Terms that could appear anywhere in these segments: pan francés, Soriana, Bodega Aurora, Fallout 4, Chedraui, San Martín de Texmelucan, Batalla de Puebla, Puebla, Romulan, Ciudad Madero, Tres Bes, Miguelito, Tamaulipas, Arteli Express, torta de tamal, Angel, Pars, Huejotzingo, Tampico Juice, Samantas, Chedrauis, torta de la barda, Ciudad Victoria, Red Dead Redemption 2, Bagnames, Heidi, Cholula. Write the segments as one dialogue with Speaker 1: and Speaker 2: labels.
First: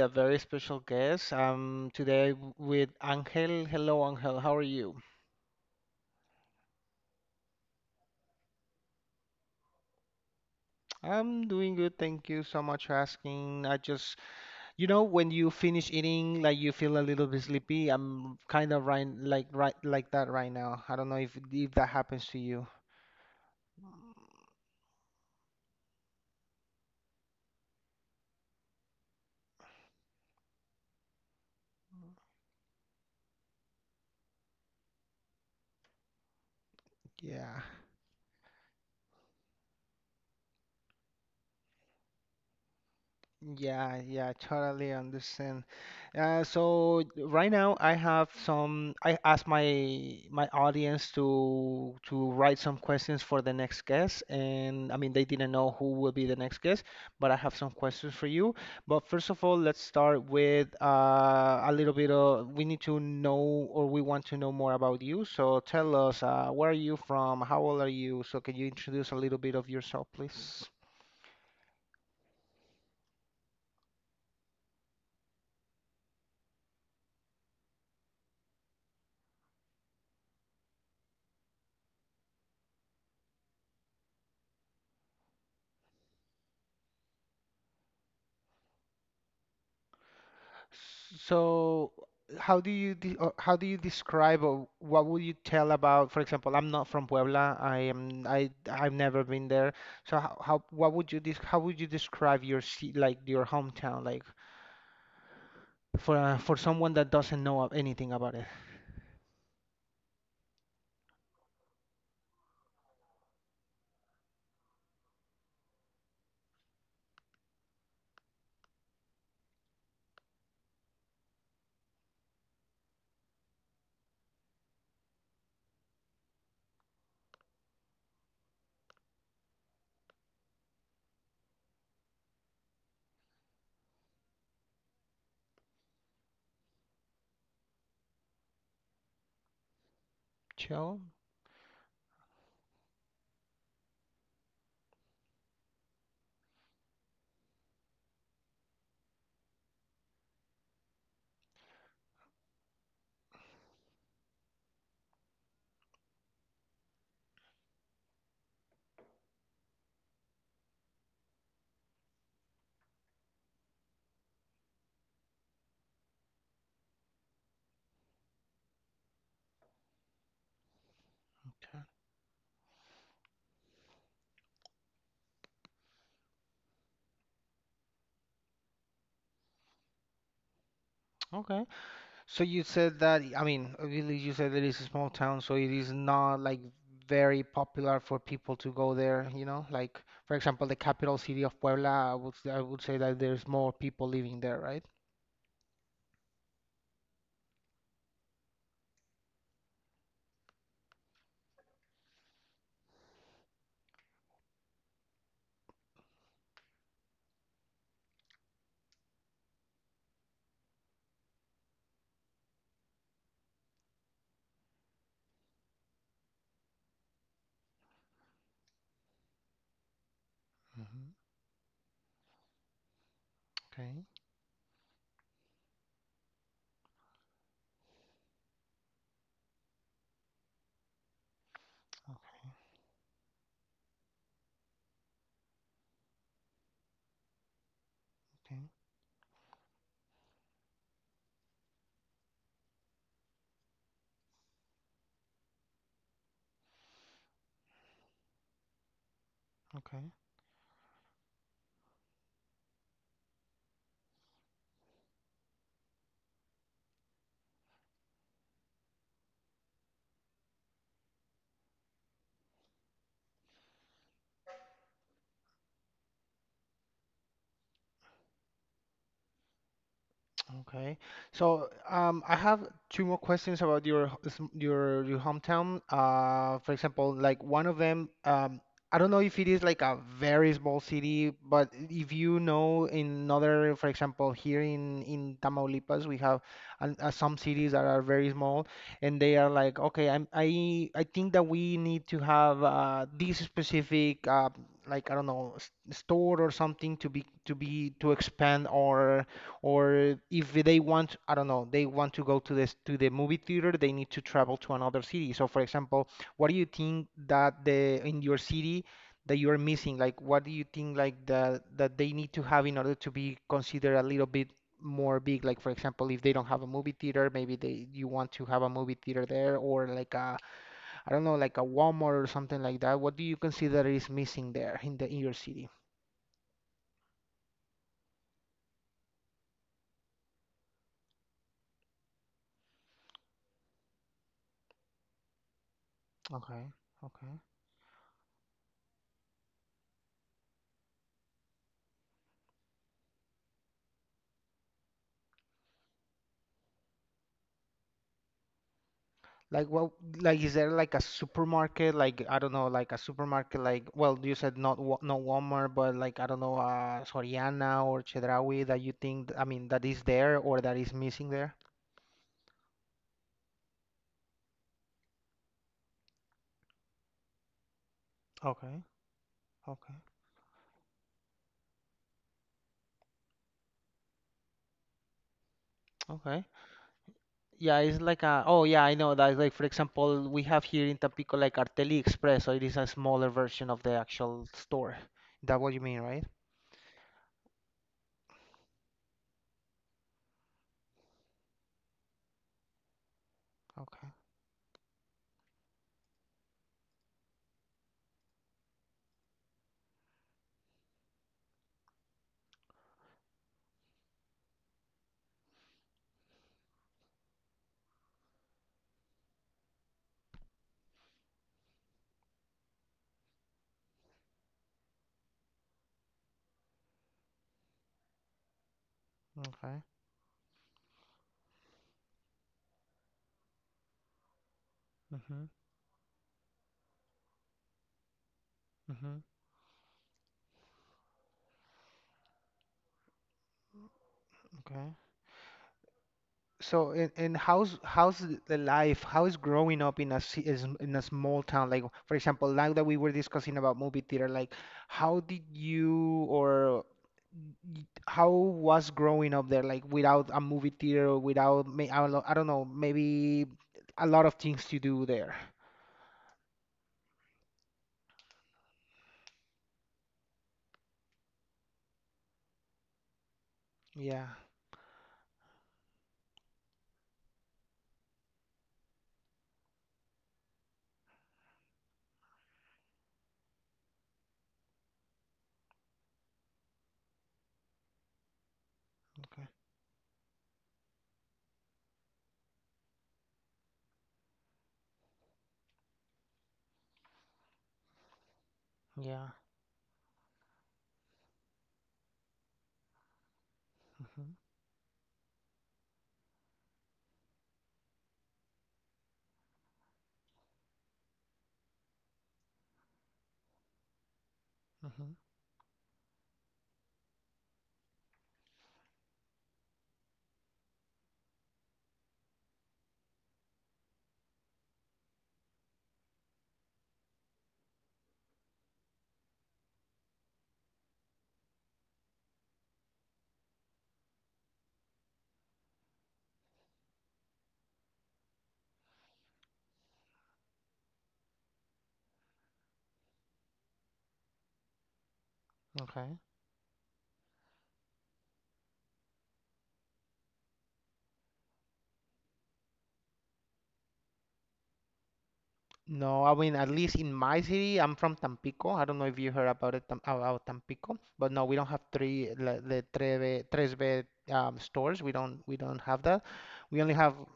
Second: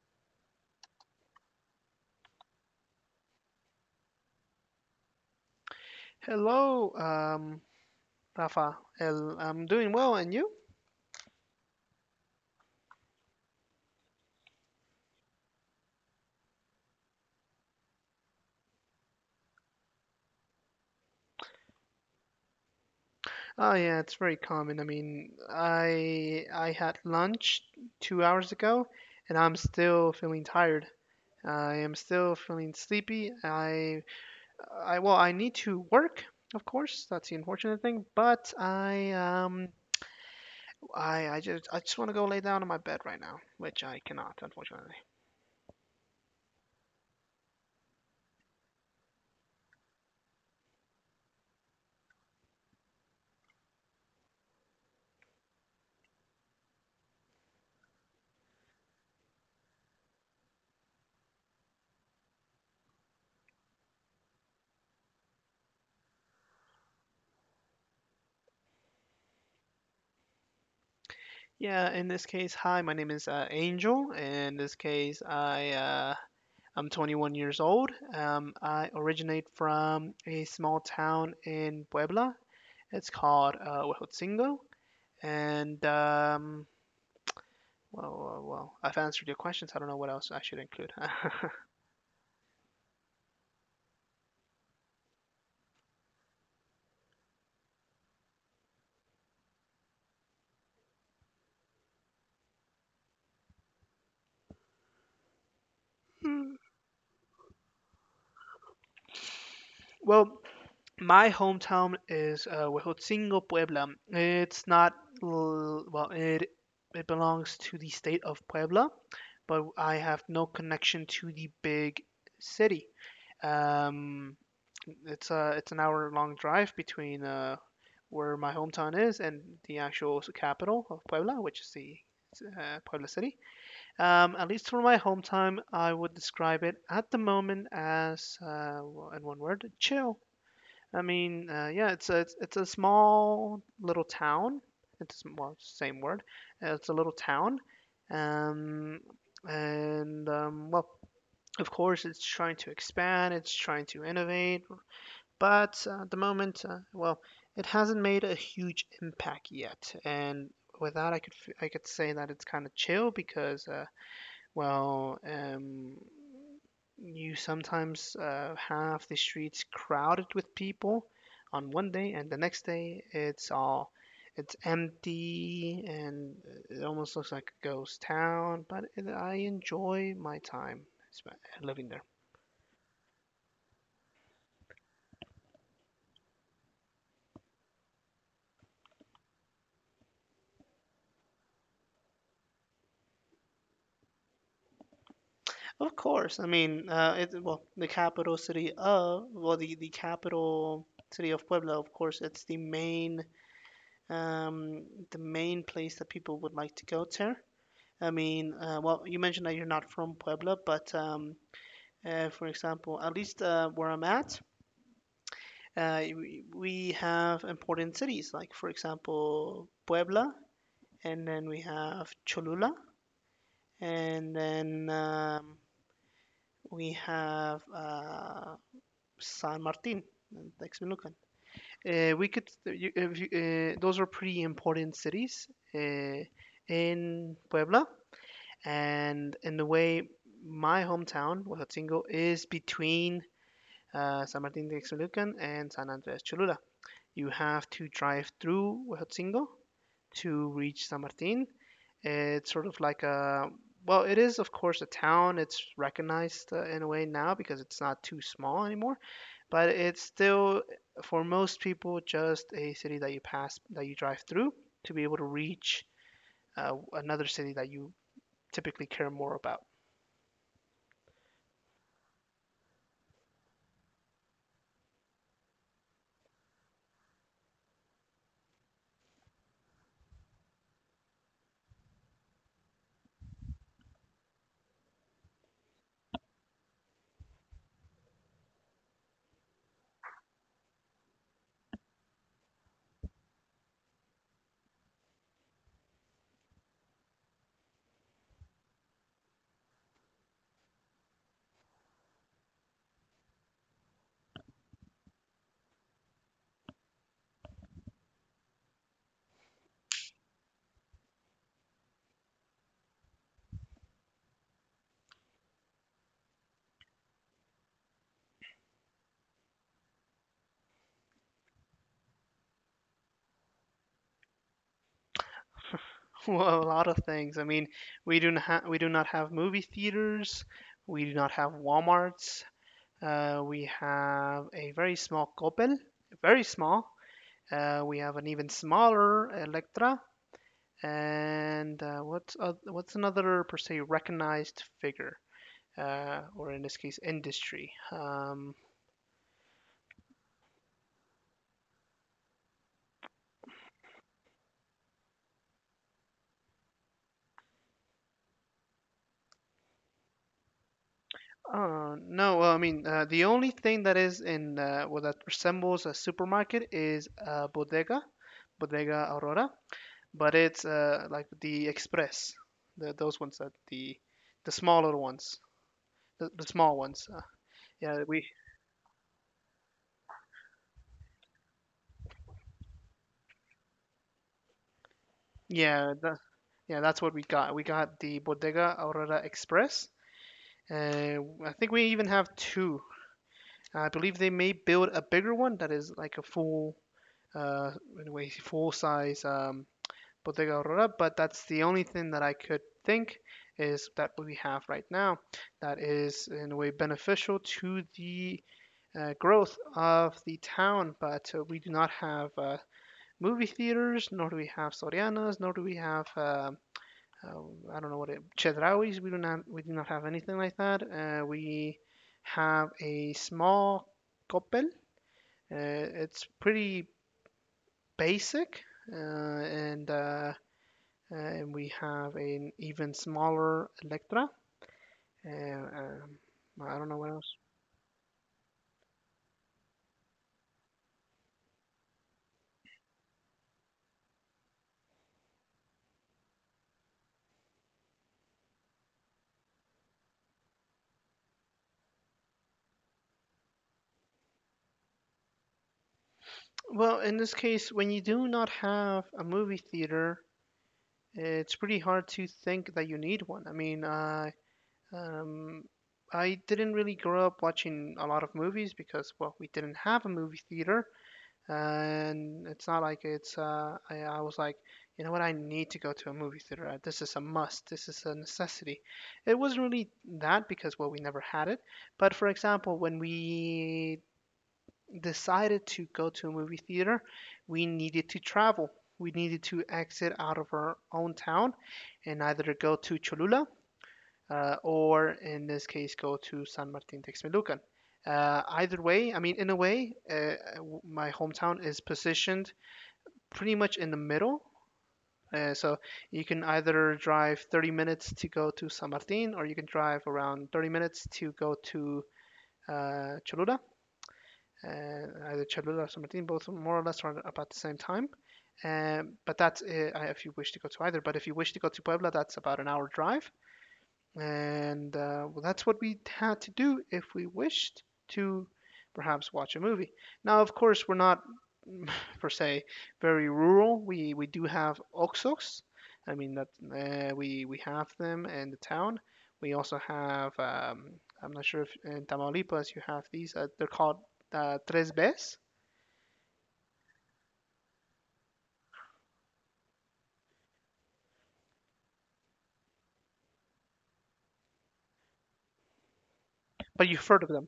Speaker 1: a very special guest. I'm today with Angel. Hello, Angel. How are you?
Speaker 2: Hello, Rafa. El, I'm doing well, and you?
Speaker 1: I'm doing good. Thank you so much for asking. I just, you know, When you finish eating, like you feel a little bit sleepy. I'm kind of right, like that right now. I don't know if that happens to you.
Speaker 2: Oh yeah, it's very common. I mean, I had lunch 2 hours ago, and I'm still feeling tired. I am still feeling sleepy. I well, I need to work, of course. That's the
Speaker 1: Yeah.
Speaker 2: unfortunate thing. But I just want to go lay down on my bed right now, which I
Speaker 1: Yeah,
Speaker 2: cannot,
Speaker 1: yeah,
Speaker 2: unfortunately.
Speaker 1: totally understand. So right now I have some. I asked my audience to write some questions for the next guest, and I mean they didn't know who will be the next guest, but I have some questions for you. But first of all, let's start with a little bit of. We need to know, or we want to know more about you. So tell us, where are you from? How old are you? So can you introduce a little bit of yourself, please?
Speaker 2: Yeah, in this case, hi, my name is Angel. In this case, I'm 21 years old. I originate from a small town in Puebla. It's called Huejotzingo. And, well, I've answered your questions. I don't know what else I should include.
Speaker 1: So, how do you de or how do you describe or what would you tell about, for example, I'm not from Puebla. I've never been there. So how what would you des how would you describe your like your hometown like for someone that doesn't know of anything about it?
Speaker 2: well, my hometown is Huejotzingo, Puebla. It's not, well, it belongs to the state of Puebla, but I have no connection to the big city. Um, it's an hour long drive between where my hometown is and the actual capital of Puebla, which is the Puebla city. At least for my hometown, I would describe it at the moment as, well, in one word, chill. I
Speaker 1: Chill.
Speaker 2: mean, yeah, it's a small little town. It's well, same word. It's a little town, um, and well, of course, it's trying to expand. It's trying to innovate, but at the moment, well, it hasn't made a huge impact yet. And with that, I could say that it's kind of chill because well, you sometimes have the streets crowded with people on one day, and the next day it's empty and it almost looks like a ghost town. But I enjoy my time sp-
Speaker 1: Okay.
Speaker 2: living there.
Speaker 1: So you said that, I mean, really you said that it's a small town, so it is not like very popular for people to go there, you know? Like, for example, the capital city of Puebla, I would say that there's more people living there, right?
Speaker 2: Of course, I mean, well, the capital city of Puebla. Of course, it's um, the main place that people would like to go to. I mean, well, you mentioned that you're not from Puebla, but for example, at least where I'm at, we have important cities like, for example, Puebla,
Speaker 1: Hmm.
Speaker 2: and then we have Cholula,
Speaker 1: Okay,
Speaker 2: and then we have San Martin, in Texmelucan. We could, you, if you, those are pretty important cities uh, in Puebla.
Speaker 1: okay,
Speaker 2: And in a way, my hometown, Huatzingó, is between San Martín de Texmelucan and San Andrés Cholula. You have to drive through Huatzingó
Speaker 1: okay.
Speaker 2: to reach San Martín. It's sort of like a, well, it is of course a town. It's recognized in a way now because it's not too small anymore, but it's still for most people just a city that you pass that you drive through to be able to reach another city that you typically care more about.
Speaker 1: Okay. So, I have two more questions about your your hometown. For example, like one of them, I don't know if it is like a very small city, but if you know in another, for example, here in Tamaulipas, we have an, some cities that are very small, and they are like, okay, I think that we need to have this specific like I don't know s store or something to be to expand our or if they want, I don't know, they want to go to this to the movie theater, they need to travel to another city. So, for example, what do you think that the in your city that you are missing, like what do you think like the that they need to have in order to be considered a little bit more big. Like, for example, if they don't have a movie theater, maybe they you want to have a movie theater there, or like a, I don't know, like a Walmart or something like that. What do you consider is missing there in the in your city?
Speaker 2: Well, a lot of things. I mean, we do not have movie theaters. We do not have WalMarts. We have a very small Coppel, very
Speaker 1: Okay.
Speaker 2: small.
Speaker 1: Okay.
Speaker 2: We have an even smaller Electra, and what's another per se recognized figure, or in this case, industry.
Speaker 1: Like what? Like is there like a supermarket? Like I don't know, like a supermarket. Like well, you said not not Walmart, but like I don't know, Soriana or Chedraui, that you think. I mean, that is there or that is missing there.
Speaker 2: No, well, I mean, the only thing that is in well that resembles a supermarket is a bodega.
Speaker 1: Okay,
Speaker 2: Bodega Aurora,
Speaker 1: okay,
Speaker 2: but it's like the express, those ones that the smaller ones, the
Speaker 1: okay.
Speaker 2: small ones.
Speaker 1: Yeah,
Speaker 2: Yeah,
Speaker 1: it's like a. Oh yeah, I know that. Like for example, we have here in Tampico like Arteli Express, so it is a smaller version of the actual store. That what you
Speaker 2: yeah
Speaker 1: mean,
Speaker 2: the,
Speaker 1: right?
Speaker 2: yeah, that's what we got. We got the Bodega Aurora Express, and I think we even have two. I believe
Speaker 1: Okay,
Speaker 2: they may build a bigger one that is like a full uh anyway full size Bodega Aurora, but that's the only thing that I could think is that we have right now that is in a way beneficial to the growth of the town, but we do not have movie theaters, nor do we have Sorianas, nor do we have uh, I don't know what it chedrauis. We do not
Speaker 1: okay.
Speaker 2: have anything like that. We have a small Coppel.
Speaker 1: Mhm.
Speaker 2: Uh, it's pretty basic, uh,
Speaker 1: Mhm.
Speaker 2: and uh, and we have an even smaller Electra.
Speaker 1: Okay.
Speaker 2: Uh, um, I don't know
Speaker 1: So
Speaker 2: what
Speaker 1: and,
Speaker 2: else.
Speaker 1: and how's the life? How is growing up in a ci- is in a small town? Like for example, now that we were discussing about movie theater, like how did you or how was growing up there? Like without a movie theater, without may I don't know, maybe a lot of things to do there.
Speaker 2: Well, in this case, when you do not have a movie theater, it's pretty hard to think that you need one. I mean,
Speaker 1: Yeah.
Speaker 2: um, I didn't really grow up watching a lot of movies because, well, we didn't have a movie theater, and it's not like I was like, you know what, I need to go to a movie theater. This is a must. This is a necessity. It
Speaker 1: Okay.
Speaker 2: wasn't really that because, well, we never had it. But for example, when we decided to go to a movie theater, we needed to travel. We
Speaker 1: Yeah.
Speaker 2: needed to exit out of our own town and either go to Cholula
Speaker 1: Hmm.
Speaker 2: or, in this case, go to San Martin Texmelucan. Either way, I mean, in a way, my hometown is positioned pretty much in the middle.
Speaker 1: Hmm.
Speaker 2: So you can either drive 30 minutes to go to San Martin, or you can drive around 30 minutes to go to Cholula and either Cholula or San Martin, both more or less around about the same time. But that's if you wish to go to either. But if you wish to go to Puebla, that's about an hour drive. And well, that's what we had to do if we wished to perhaps watch a movie. Now, of course, we're not per se very rural. We do have Oxos. I
Speaker 1: Okay.
Speaker 2: mean that we have them in the town. We also have, I'm not sure if in Tamaulipas you have these. They're called Tres Bes,
Speaker 1: No, I mean, at least in my city, I'm from Tampico. I don't know if you heard about it, about Tampico, but no, we don't have three, the Treve, Tresve stores. We don't have that.
Speaker 2: but
Speaker 1: We only
Speaker 2: you've heard
Speaker 1: have,
Speaker 2: of them.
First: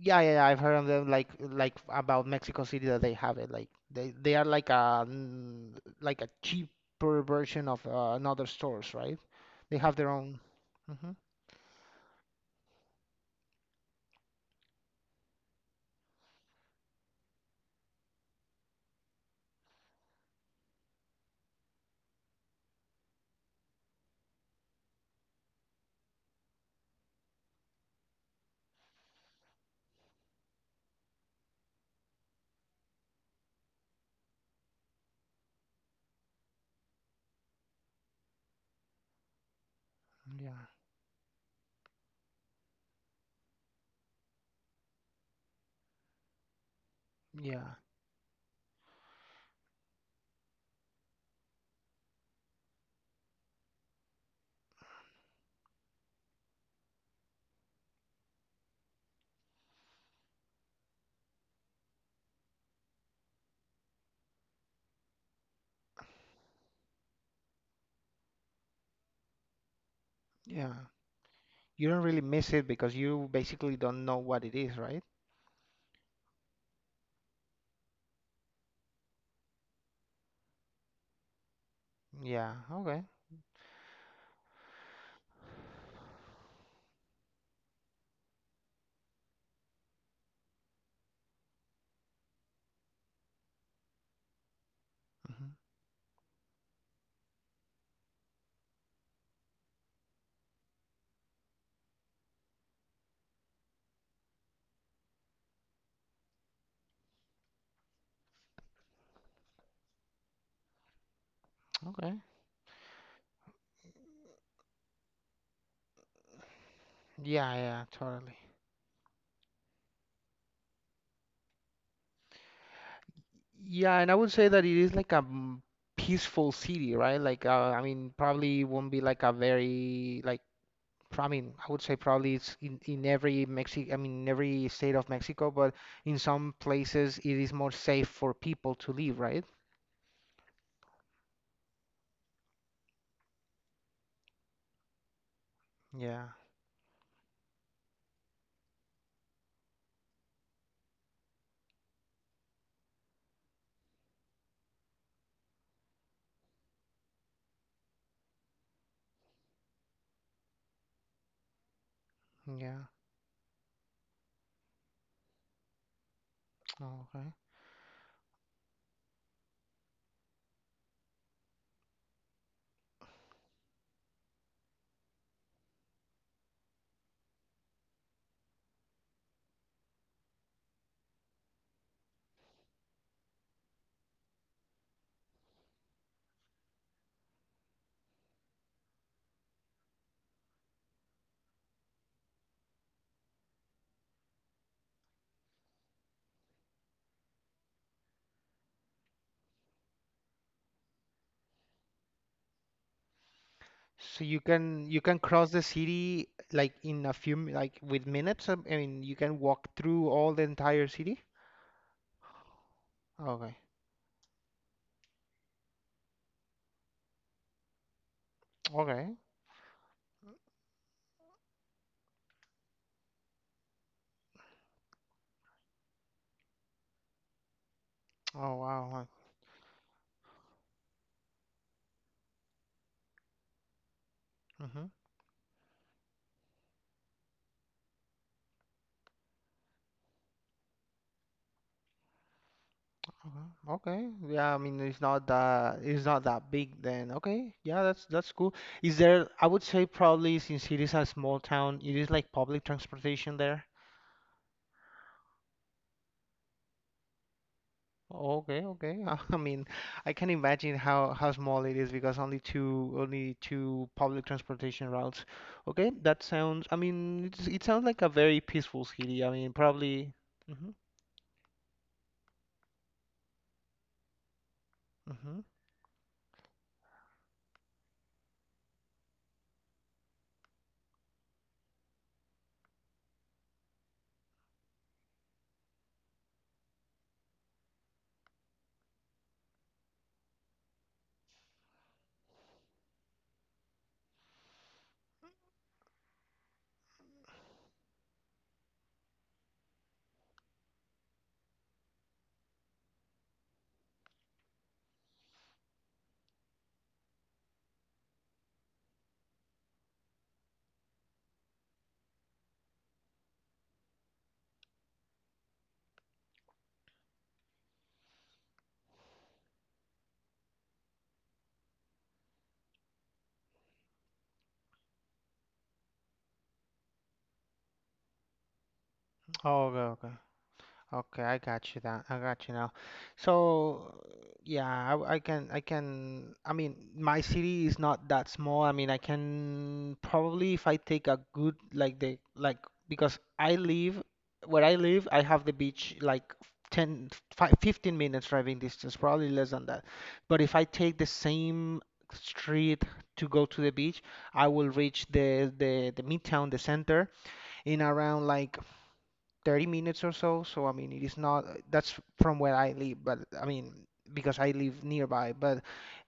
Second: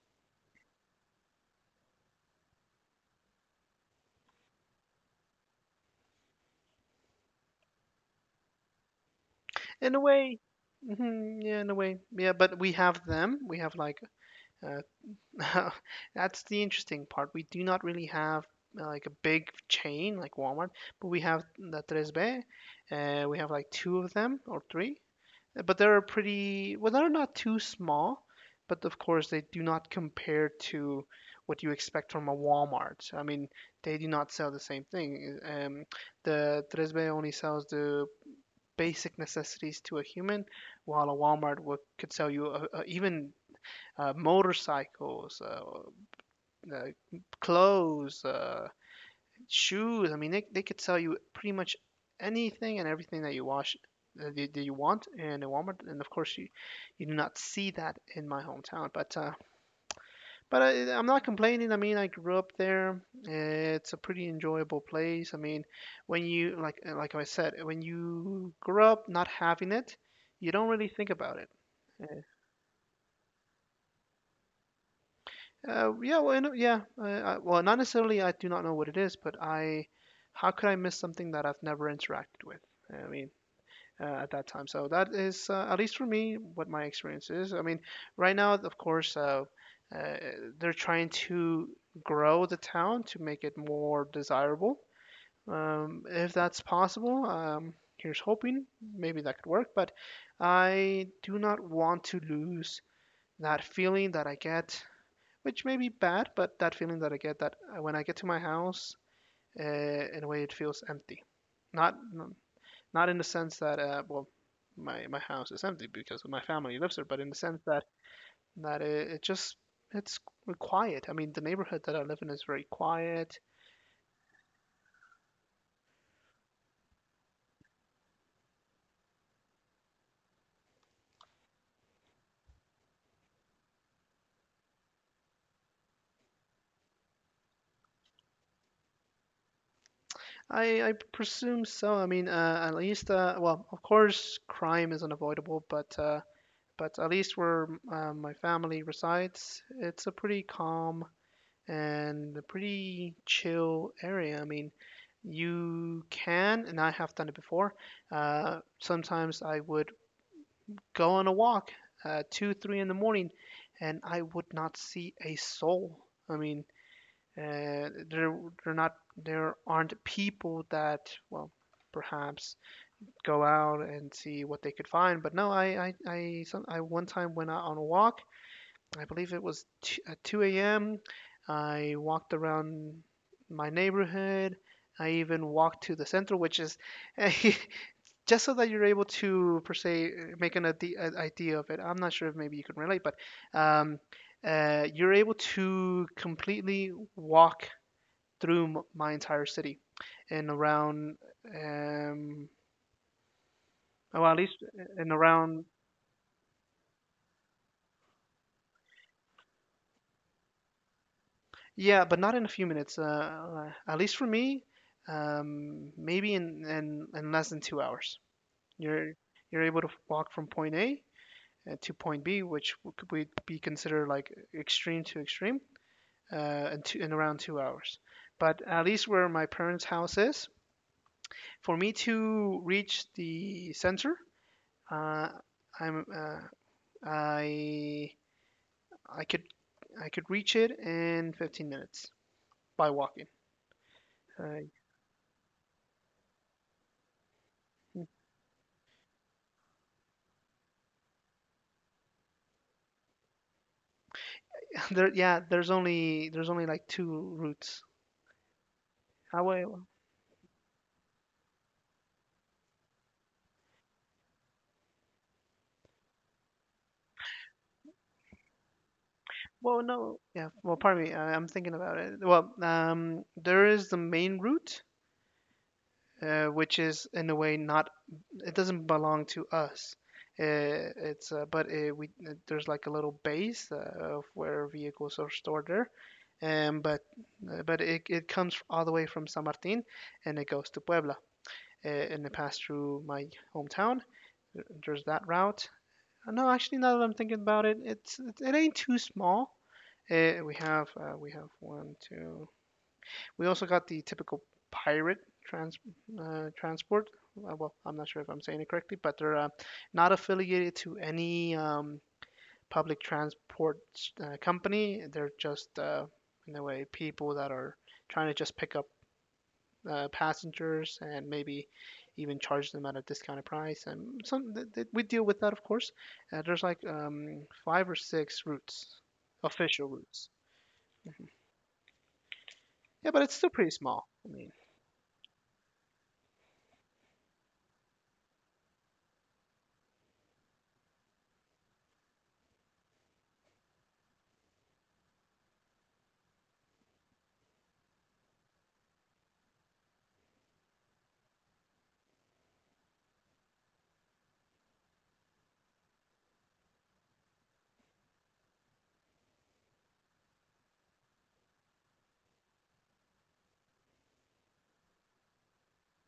Speaker 1: yeah, yeah, yeah, I've heard of them, like about Mexico City that they have it. Like, they are like a, mm, like a cheaper version of another stores, right? They have
Speaker 2: In a
Speaker 1: their
Speaker 2: way,
Speaker 1: own. Hmm.
Speaker 2: mhm, yeah, in a way, yeah. But we have them. We have like, uh, that's the interesting part. We do not really have like a big chain like Walmart, but we have the Tres B. We have like two of them or three. But they're pretty, well, they're not too small, but of course they do not compare to what you expect from a Walmart. So, I mean, they do not sell the same thing. The Tres B only sells the basic necessities to a human,
Speaker 1: Yeah,
Speaker 2: while a Walmart would, could sell you even motorcycles, uh,
Speaker 1: yeah,
Speaker 2: clothes, shoes. I mean, they could sell you pretty much anything and everything that you want in a Walmart. And of course, you do not see that in my hometown. But I'm not complaining. I mean, I grew up there. It's a pretty enjoyable place. I mean, when you like I said, when you grow up not having it, you don't
Speaker 1: yeah.
Speaker 2: really think about it.
Speaker 1: You don't really miss it because you basically don't know what it is, right?
Speaker 2: Yeah, well, yeah. I, well, not necessarily. I do not know what it is, but how could I miss something that I've never interacted
Speaker 1: Yeah,
Speaker 2: with?
Speaker 1: okay.
Speaker 2: I mean, at that time. So that is, at least for me, what my experience is. I mean, right now, of course, uh, they're trying to grow the town to make it more desirable.
Speaker 1: Mhm.
Speaker 2: If that's possible, here's hoping. Maybe that could work, but I do not want to lose that feeling that I get, which may be bad, but that feeling that I get that when I get to my house, in a way it feels empty. Not
Speaker 1: Okay.
Speaker 2: not in the sense that well, my house is empty because my family lives there, but in the
Speaker 1: Yeah,
Speaker 2: sense that
Speaker 1: yeah, totally.
Speaker 2: that it, it just it's quiet. I mean, the neighborhood that I live in is very quiet.
Speaker 1: Yeah, and I would say that it is like a peaceful city, right? Like, I mean, probably won't be like a very like. I mean, I would say probably it's in every Mexi I mean, in every state of Mexico, but in some places it is more safe for people to live, right?
Speaker 2: I presume so. I mean, at least well, of course, crime is unavoidable, but uh,
Speaker 1: Yeah,
Speaker 2: but at least where my family resides, it's a pretty calm and a pretty chill area. I mean, you can, and I have done it before. Sometimes I would go on a walk, two, three
Speaker 1: yeah.
Speaker 2: in the morning, and I would not see a soul. I mean,
Speaker 1: Oh, okay.
Speaker 2: uh, there, there aren't people that, well, perhaps go out and see what they could find. But no, I, some, I one time went out on a walk I believe it was at 2 a.m. I walked around my neighborhood. I even walked to the center, which is just so that you're able to, per se, make an idea of it. I'm not sure if maybe you can relate, but um, you're able to completely walk through my entire city and around, um,
Speaker 1: So
Speaker 2: well, at least
Speaker 1: you
Speaker 2: in
Speaker 1: can cross the
Speaker 2: around.
Speaker 1: city like in a few like with minutes. Um, I mean, you can walk through all the entire city.
Speaker 2: Yeah, but not in a few minutes.
Speaker 1: Okay.
Speaker 2: At least for me, maybe in less than 2 hours.
Speaker 1: Okay.
Speaker 2: You're you're able to walk from point A, to point B, which would could be considered like extreme to extreme, in around 2 hours.
Speaker 1: Oh
Speaker 2: But at
Speaker 1: wow.
Speaker 2: least where my parents' house is, for me to reach the center,
Speaker 1: Mm-hmm.
Speaker 2: uh, I'm uh, I I could I could reach it in 15 minutes by walking.
Speaker 1: Okay. Yeah, I
Speaker 2: Uh,
Speaker 1: mean it's not that big then. Okay. Yeah, that's cool. Is there, I would say probably since it is a small town, it is like public transportation there.
Speaker 2: Yeah, there's only like two routes.
Speaker 1: Okay, okay. I mean,
Speaker 2: Wait,
Speaker 1: I can imagine how small it is because only two public transportation routes. Okay, that sounds, I mean, it's, it sounds like a very peaceful city. I mean,
Speaker 2: well,
Speaker 1: probably.
Speaker 2: no, yeah.
Speaker 1: Mm-hmm.
Speaker 2: Well, pardon me, I'm thinking about it. Well, there is the main route,
Speaker 1: Mm-hmm.
Speaker 2: which is in a way not, it doesn't belong to us. It's but we There's like a little base, of where vehicles are stored there, um, but but it comes all the way from San Martin, and it goes to Puebla, and it passed through my hometown. There's that route. No, actually, now that I'm thinking about it, it ain't too small. We have one, two. We also got the typical pirate trans transport. Well, I'm not sure if I'm saying it correctly, but they're not affiliated to any public transport company. They're just in a way people that are trying to just pick up passengers and maybe even charge them at a discounted price. And some we deal with that, of course. There's like five or six routes,
Speaker 1: Oh, okay,
Speaker 2: official
Speaker 1: okay.
Speaker 2: routes.
Speaker 1: Okay, I got you that. I got you now.
Speaker 2: Yeah, but it's still pretty
Speaker 1: So,
Speaker 2: small. I mean,
Speaker 1: yeah, I can, I can. I mean, my city is not that small. I mean, I can probably if I take a good like the like because I live where I live, I have the beach like 10 5 15 minutes driving distance, probably less than that. But if I take the same street to go to the beach, I will reach the the midtown, the center in around like 30 minutes or so. So, I mean, it is not, that's from where I live, but I mean, because I live nearby. But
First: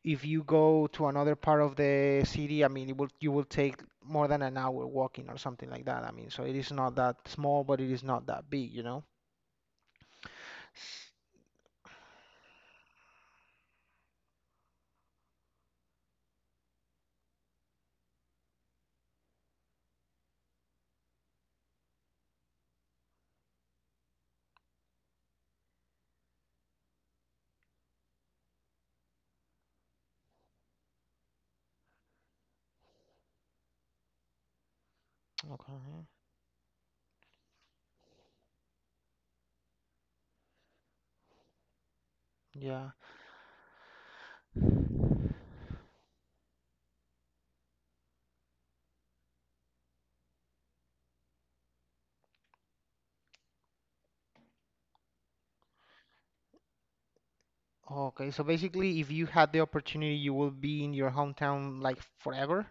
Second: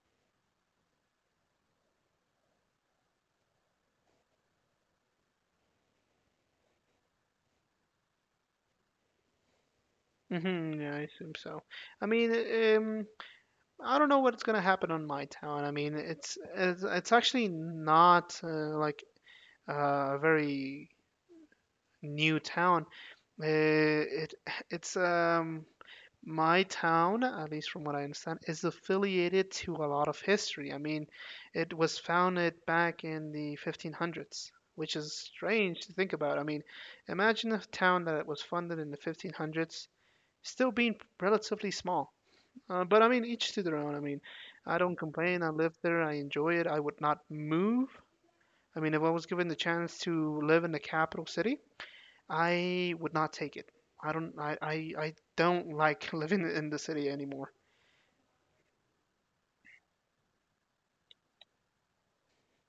Speaker 1: if you go to another part of the city, I mean, it will, you will take more than an hour walking or something like that. I mean, so it is not that small, but it is not that big, you know?
Speaker 2: yeah, I assume so. I mean, um, I don't know what's gonna happen on my town. I mean, it's actually not like a very new town. Uh, it it's my town, at least from what I understand, is affiliated to a lot of history. I mean, it was founded back in the 1500s, which is strange to
Speaker 1: Okay.
Speaker 2: think about. I mean, imagine a town that was funded in the 1500s still being relatively small.
Speaker 1: Yeah.
Speaker 2: But I mean, each to their own. I mean, I don't complain. I live there. I enjoy it. I would not move. I mean, if I was given the chance to live in the capital city, I would not take it. I don't like living in the city anymore.
Speaker 1: Okay. So basically, if you had the opportunity, you will be in your hometown like forever.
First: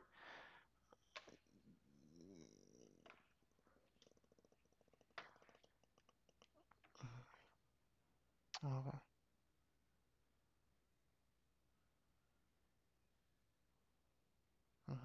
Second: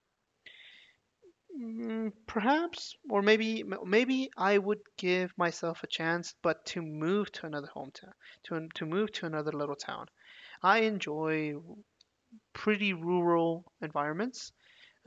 Speaker 2: Mm, perhaps, or maybe I would give myself a chance, but to move to another hometown, to
Speaker 1: Okay.
Speaker 2: move to another little town. I enjoy pretty rural environments.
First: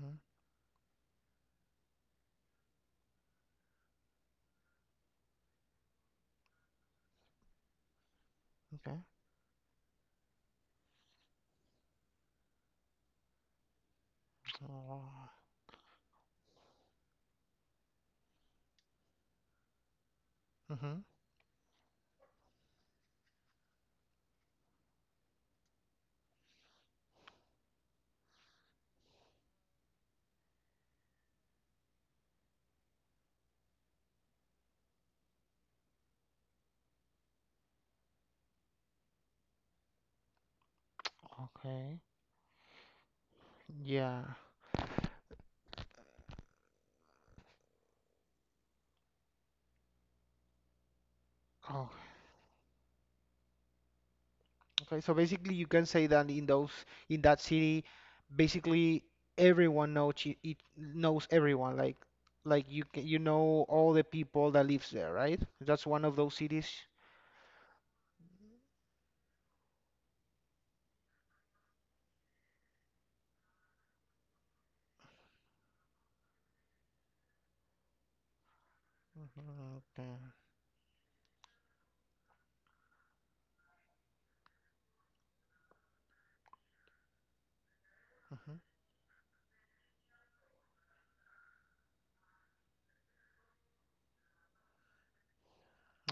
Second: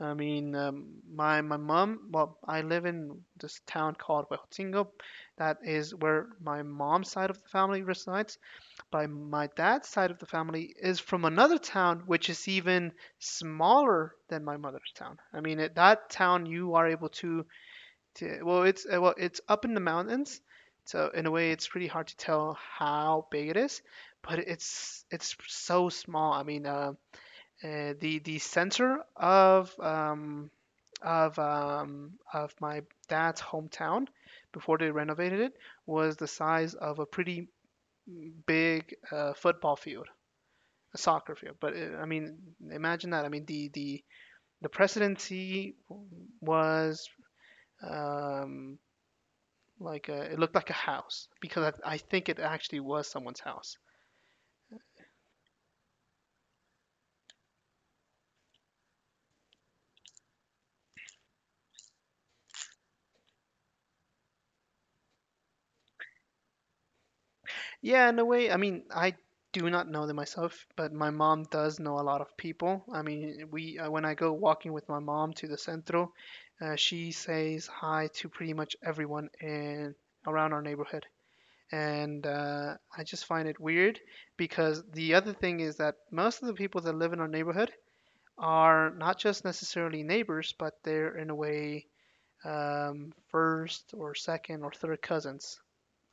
Speaker 2: I mean, my mom. Well, I live in this town called Huejotzingo. That is where my mom's side of the family resides.
Speaker 1: Okay.
Speaker 2: But my dad's side of the family is from another town, which is even smaller than my mother's town.
Speaker 1: Oh.
Speaker 2: I mean, at that town, you are able to— yeah, well, it's up in the mountains,
Speaker 1: Mm-hmm.
Speaker 2: so in a way, it's pretty hard to tell how big it is, but it's so small. I mean, the center of my dad's hometown before they renovated it was the size of a pretty big football field, a soccer field. But
Speaker 1: Okay.
Speaker 2: I mean, imagine that. I mean, the the
Speaker 1: Yeah.
Speaker 2: the presidency was. Um, it looked like a house because I think it actually was someone's house.
Speaker 1: Okay, so basically you can say that in those in that city, basically everyone knows it, it knows everyone. Like you know all the people that lives there, right? That's one of those cities.
Speaker 2: Yeah, in a way. I mean, I do not know them myself, but my mom does know a lot of people. I mean, we when I go walking with my mom to the centro, she says hi to pretty much everyone
Speaker 1: Mhm.
Speaker 2: in
Speaker 1: Okay.
Speaker 2: around our neighborhood. And I just find it weird because the other thing is that most of the people that live in our neighborhood
Speaker 1: Mhm.
Speaker 2: are not just necessarily neighbors, but they're in a way first or second or third cousins.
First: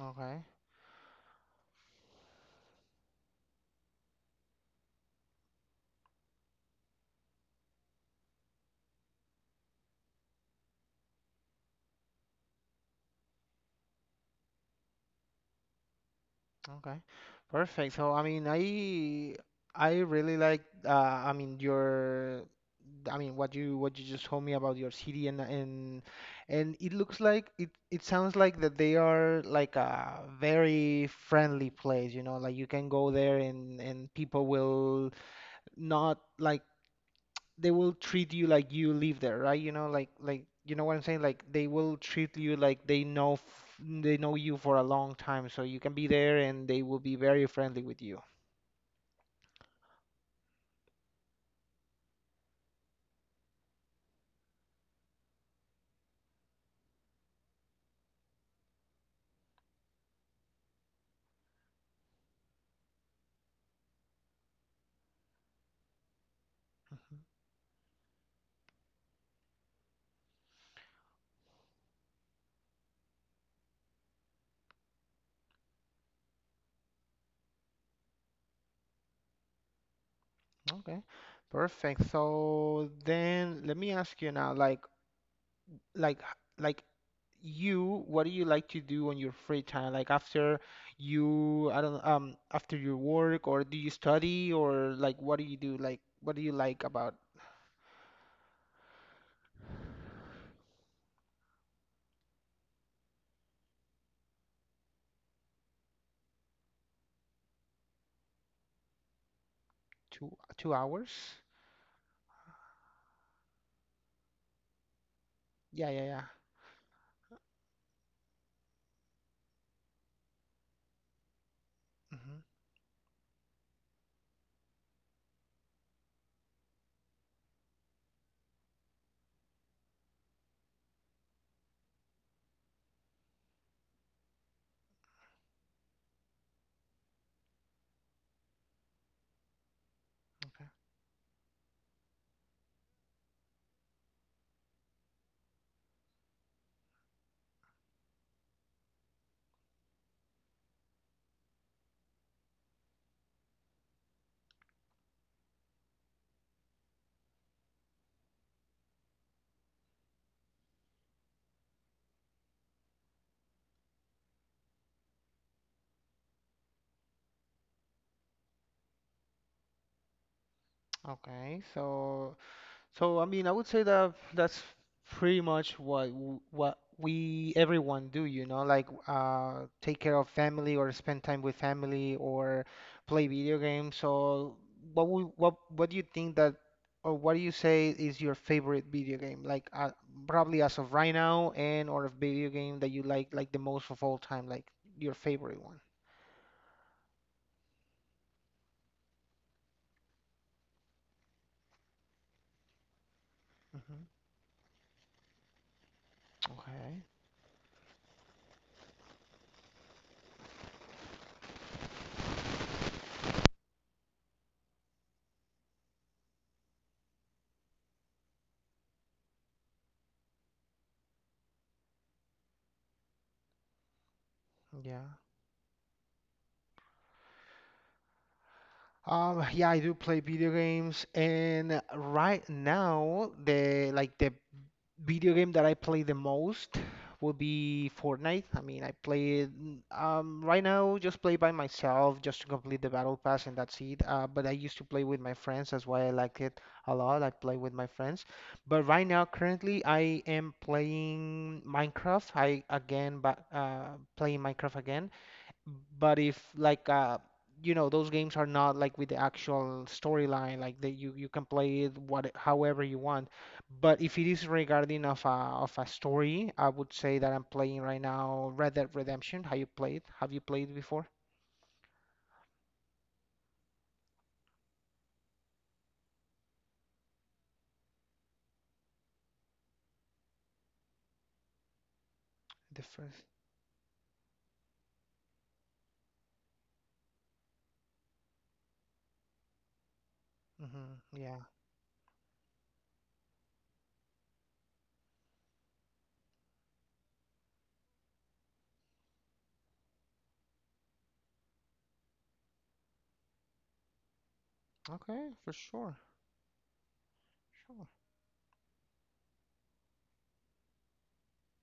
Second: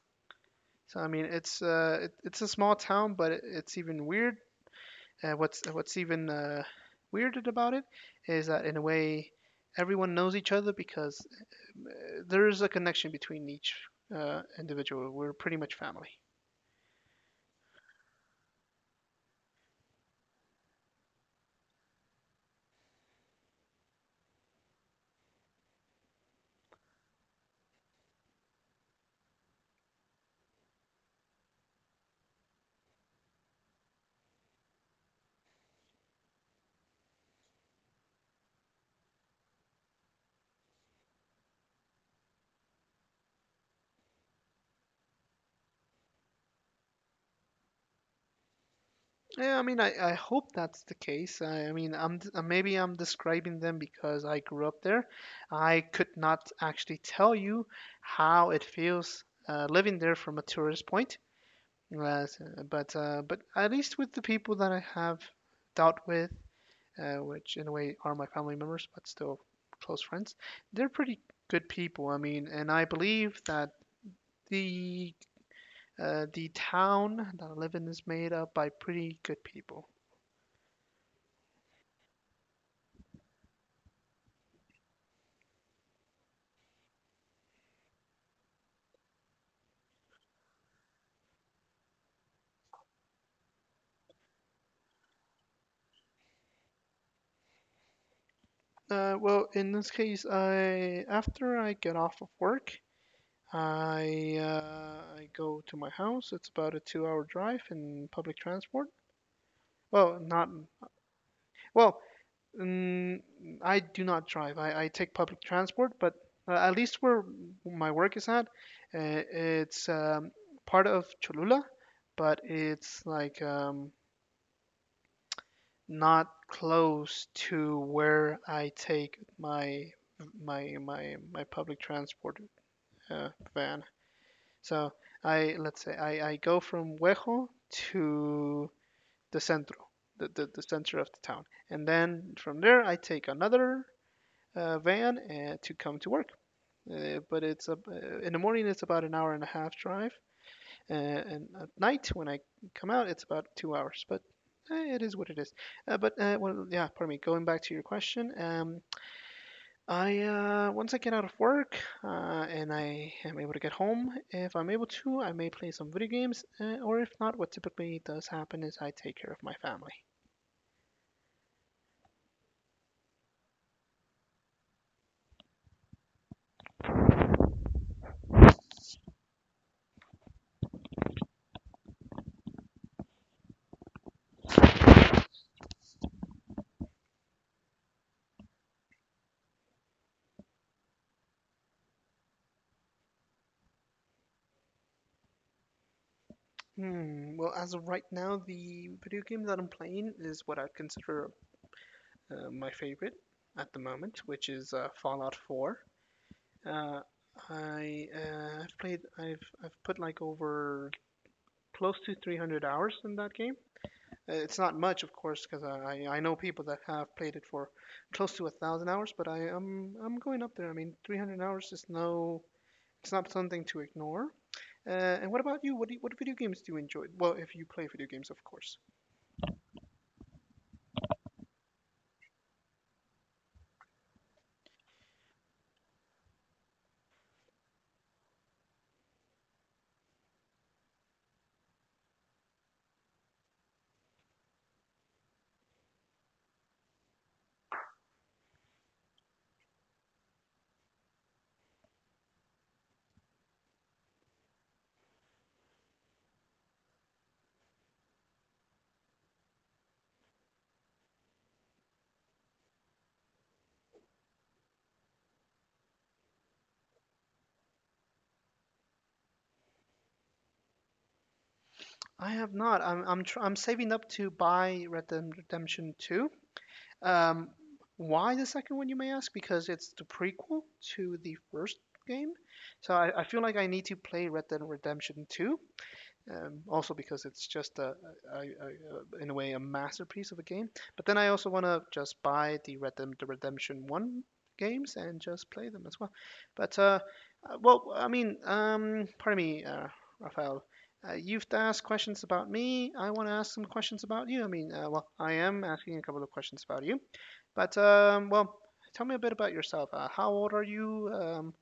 Speaker 1: Okay.
Speaker 2: So I mean, it's a small town, but it's even weird. And what's even weirded about it is that in a way, everyone knows each other because uh, there is a connection between each individual. We're pretty much family.
Speaker 1: Okay. Perfect. So I mean, I really like I mean your I mean what you just told me about your city, and it looks like it sounds like that they are like a very friendly place, you know, like you can go there and people will not like, they will treat you like you live there, right? You know, like you know what I'm saying? Like they will treat you like they know f they know you for a long time, so you can be there and they will be very friendly with you.
Speaker 2: Yeah, I mean, I hope that's the case. I mean, maybe I'm describing them because I grew up there. I could not actually tell you how it feels living there from a tourist point. But at least with the people that I have dealt with,
Speaker 1: Mhm.
Speaker 2: which in a way are my family members, but still close friends, they're pretty good people. I mean, and I believe that the the town that I live in is made up by pretty good people.
Speaker 1: Okay, perfect. So then let me ask you now, like like like you, what do you like to do on your free time? Like after you, I don't, um, after your work, or do you study, or like what do you do? Like what do you like about
Speaker 2: Well, in this case, I after I get off of work, I go to my house. It's about a 2-hour drive in public transport. Well,
Speaker 1: two
Speaker 2: not
Speaker 1: two hours?
Speaker 2: well. Mm, I do not drive. I take public
Speaker 1: Yeah,
Speaker 2: transport,
Speaker 1: yeah,
Speaker 2: but
Speaker 1: yeah.
Speaker 2: at least where my work is at, it's part of Cholula,
Speaker 1: Hmm.
Speaker 2: but it's like not close to where I take my public transport van. So I let's say I go from Huejo to the centro, the
Speaker 1: Okay.
Speaker 2: center of the town, and then from there I take another van, to come to work. In the morning it's about an hour and a half drive, and at night when I come out it's about 2 hours. But it is what it is. But well, yeah, pardon me. Going back to your question, I once I get out of work and I am able to get home, if I'm able to, I may play some video games, or if not, what typically does happen is I take care of my family.
Speaker 1: Okay. So, I mean, I would say that that's pretty much what what we everyone do, you know, like take care of family or spend time with family or play video games. So, what would, what do you think that or what do you say is your favorite video game? Like probably as of right now and or a video game that you like the most of all time, like your favorite one.
Speaker 2: Hmm. Well, as of right now, the video game that I'm playing is what I consider my favorite at the
Speaker 1: Hmm.
Speaker 2: moment, which is Fallout 4.
Speaker 1: Okay.
Speaker 2: Uh, I've played I've put like over close to 300 hours in that game. It's not much, of course, because I know people that have played it for close to 1,000 hours, but I'm going up there. I mean, 300 hours is no, it's not something to ignore. Uh,
Speaker 1: Yeah.
Speaker 2: and what about you? What video games do you enjoy? Well, if you play video games, of course.
Speaker 1: Yeah, I do play video games, and right now the like the video game that I play the most would be Fortnite. I mean, I play it mm, right now just play by myself just to complete the battle pass and that's it. But I used to play with my friends. That's why I like it a lot. I play with my friends. But right now, currently, I am playing Minecraft. I again, but playing Minecraft again. But if like you know those games are not like with the actual storyline, like that you can play it what however you want. But if it is regarding of a story, I would say that I'm playing right now Red Dead Redemption. Have you played? Have you played before?
Speaker 2: I have not. I'm saving up to buy Red Dead Redemption 2. Um, why the second one, you may ask? Because it's the prequel to the first game.
Speaker 1: The
Speaker 2: So I
Speaker 1: first.
Speaker 2: feel like I need to play Red Dead Redemption 2, also because it's just a in a way a masterpiece of a game.
Speaker 1: Mm-hmm.
Speaker 2: But then I
Speaker 1: Yeah.
Speaker 2: also want to just buy the Redemption One games and just play them as well. But Well, I mean, pardon me, Raphael. You've asked questions about me. I want to ask some questions about you. I mean, well, I
Speaker 1: Okay, for
Speaker 2: am
Speaker 1: sure.
Speaker 2: asking a couple of questions about you. But
Speaker 1: Sure.
Speaker 2: well, tell me a bit about yourself. How old are you? Um,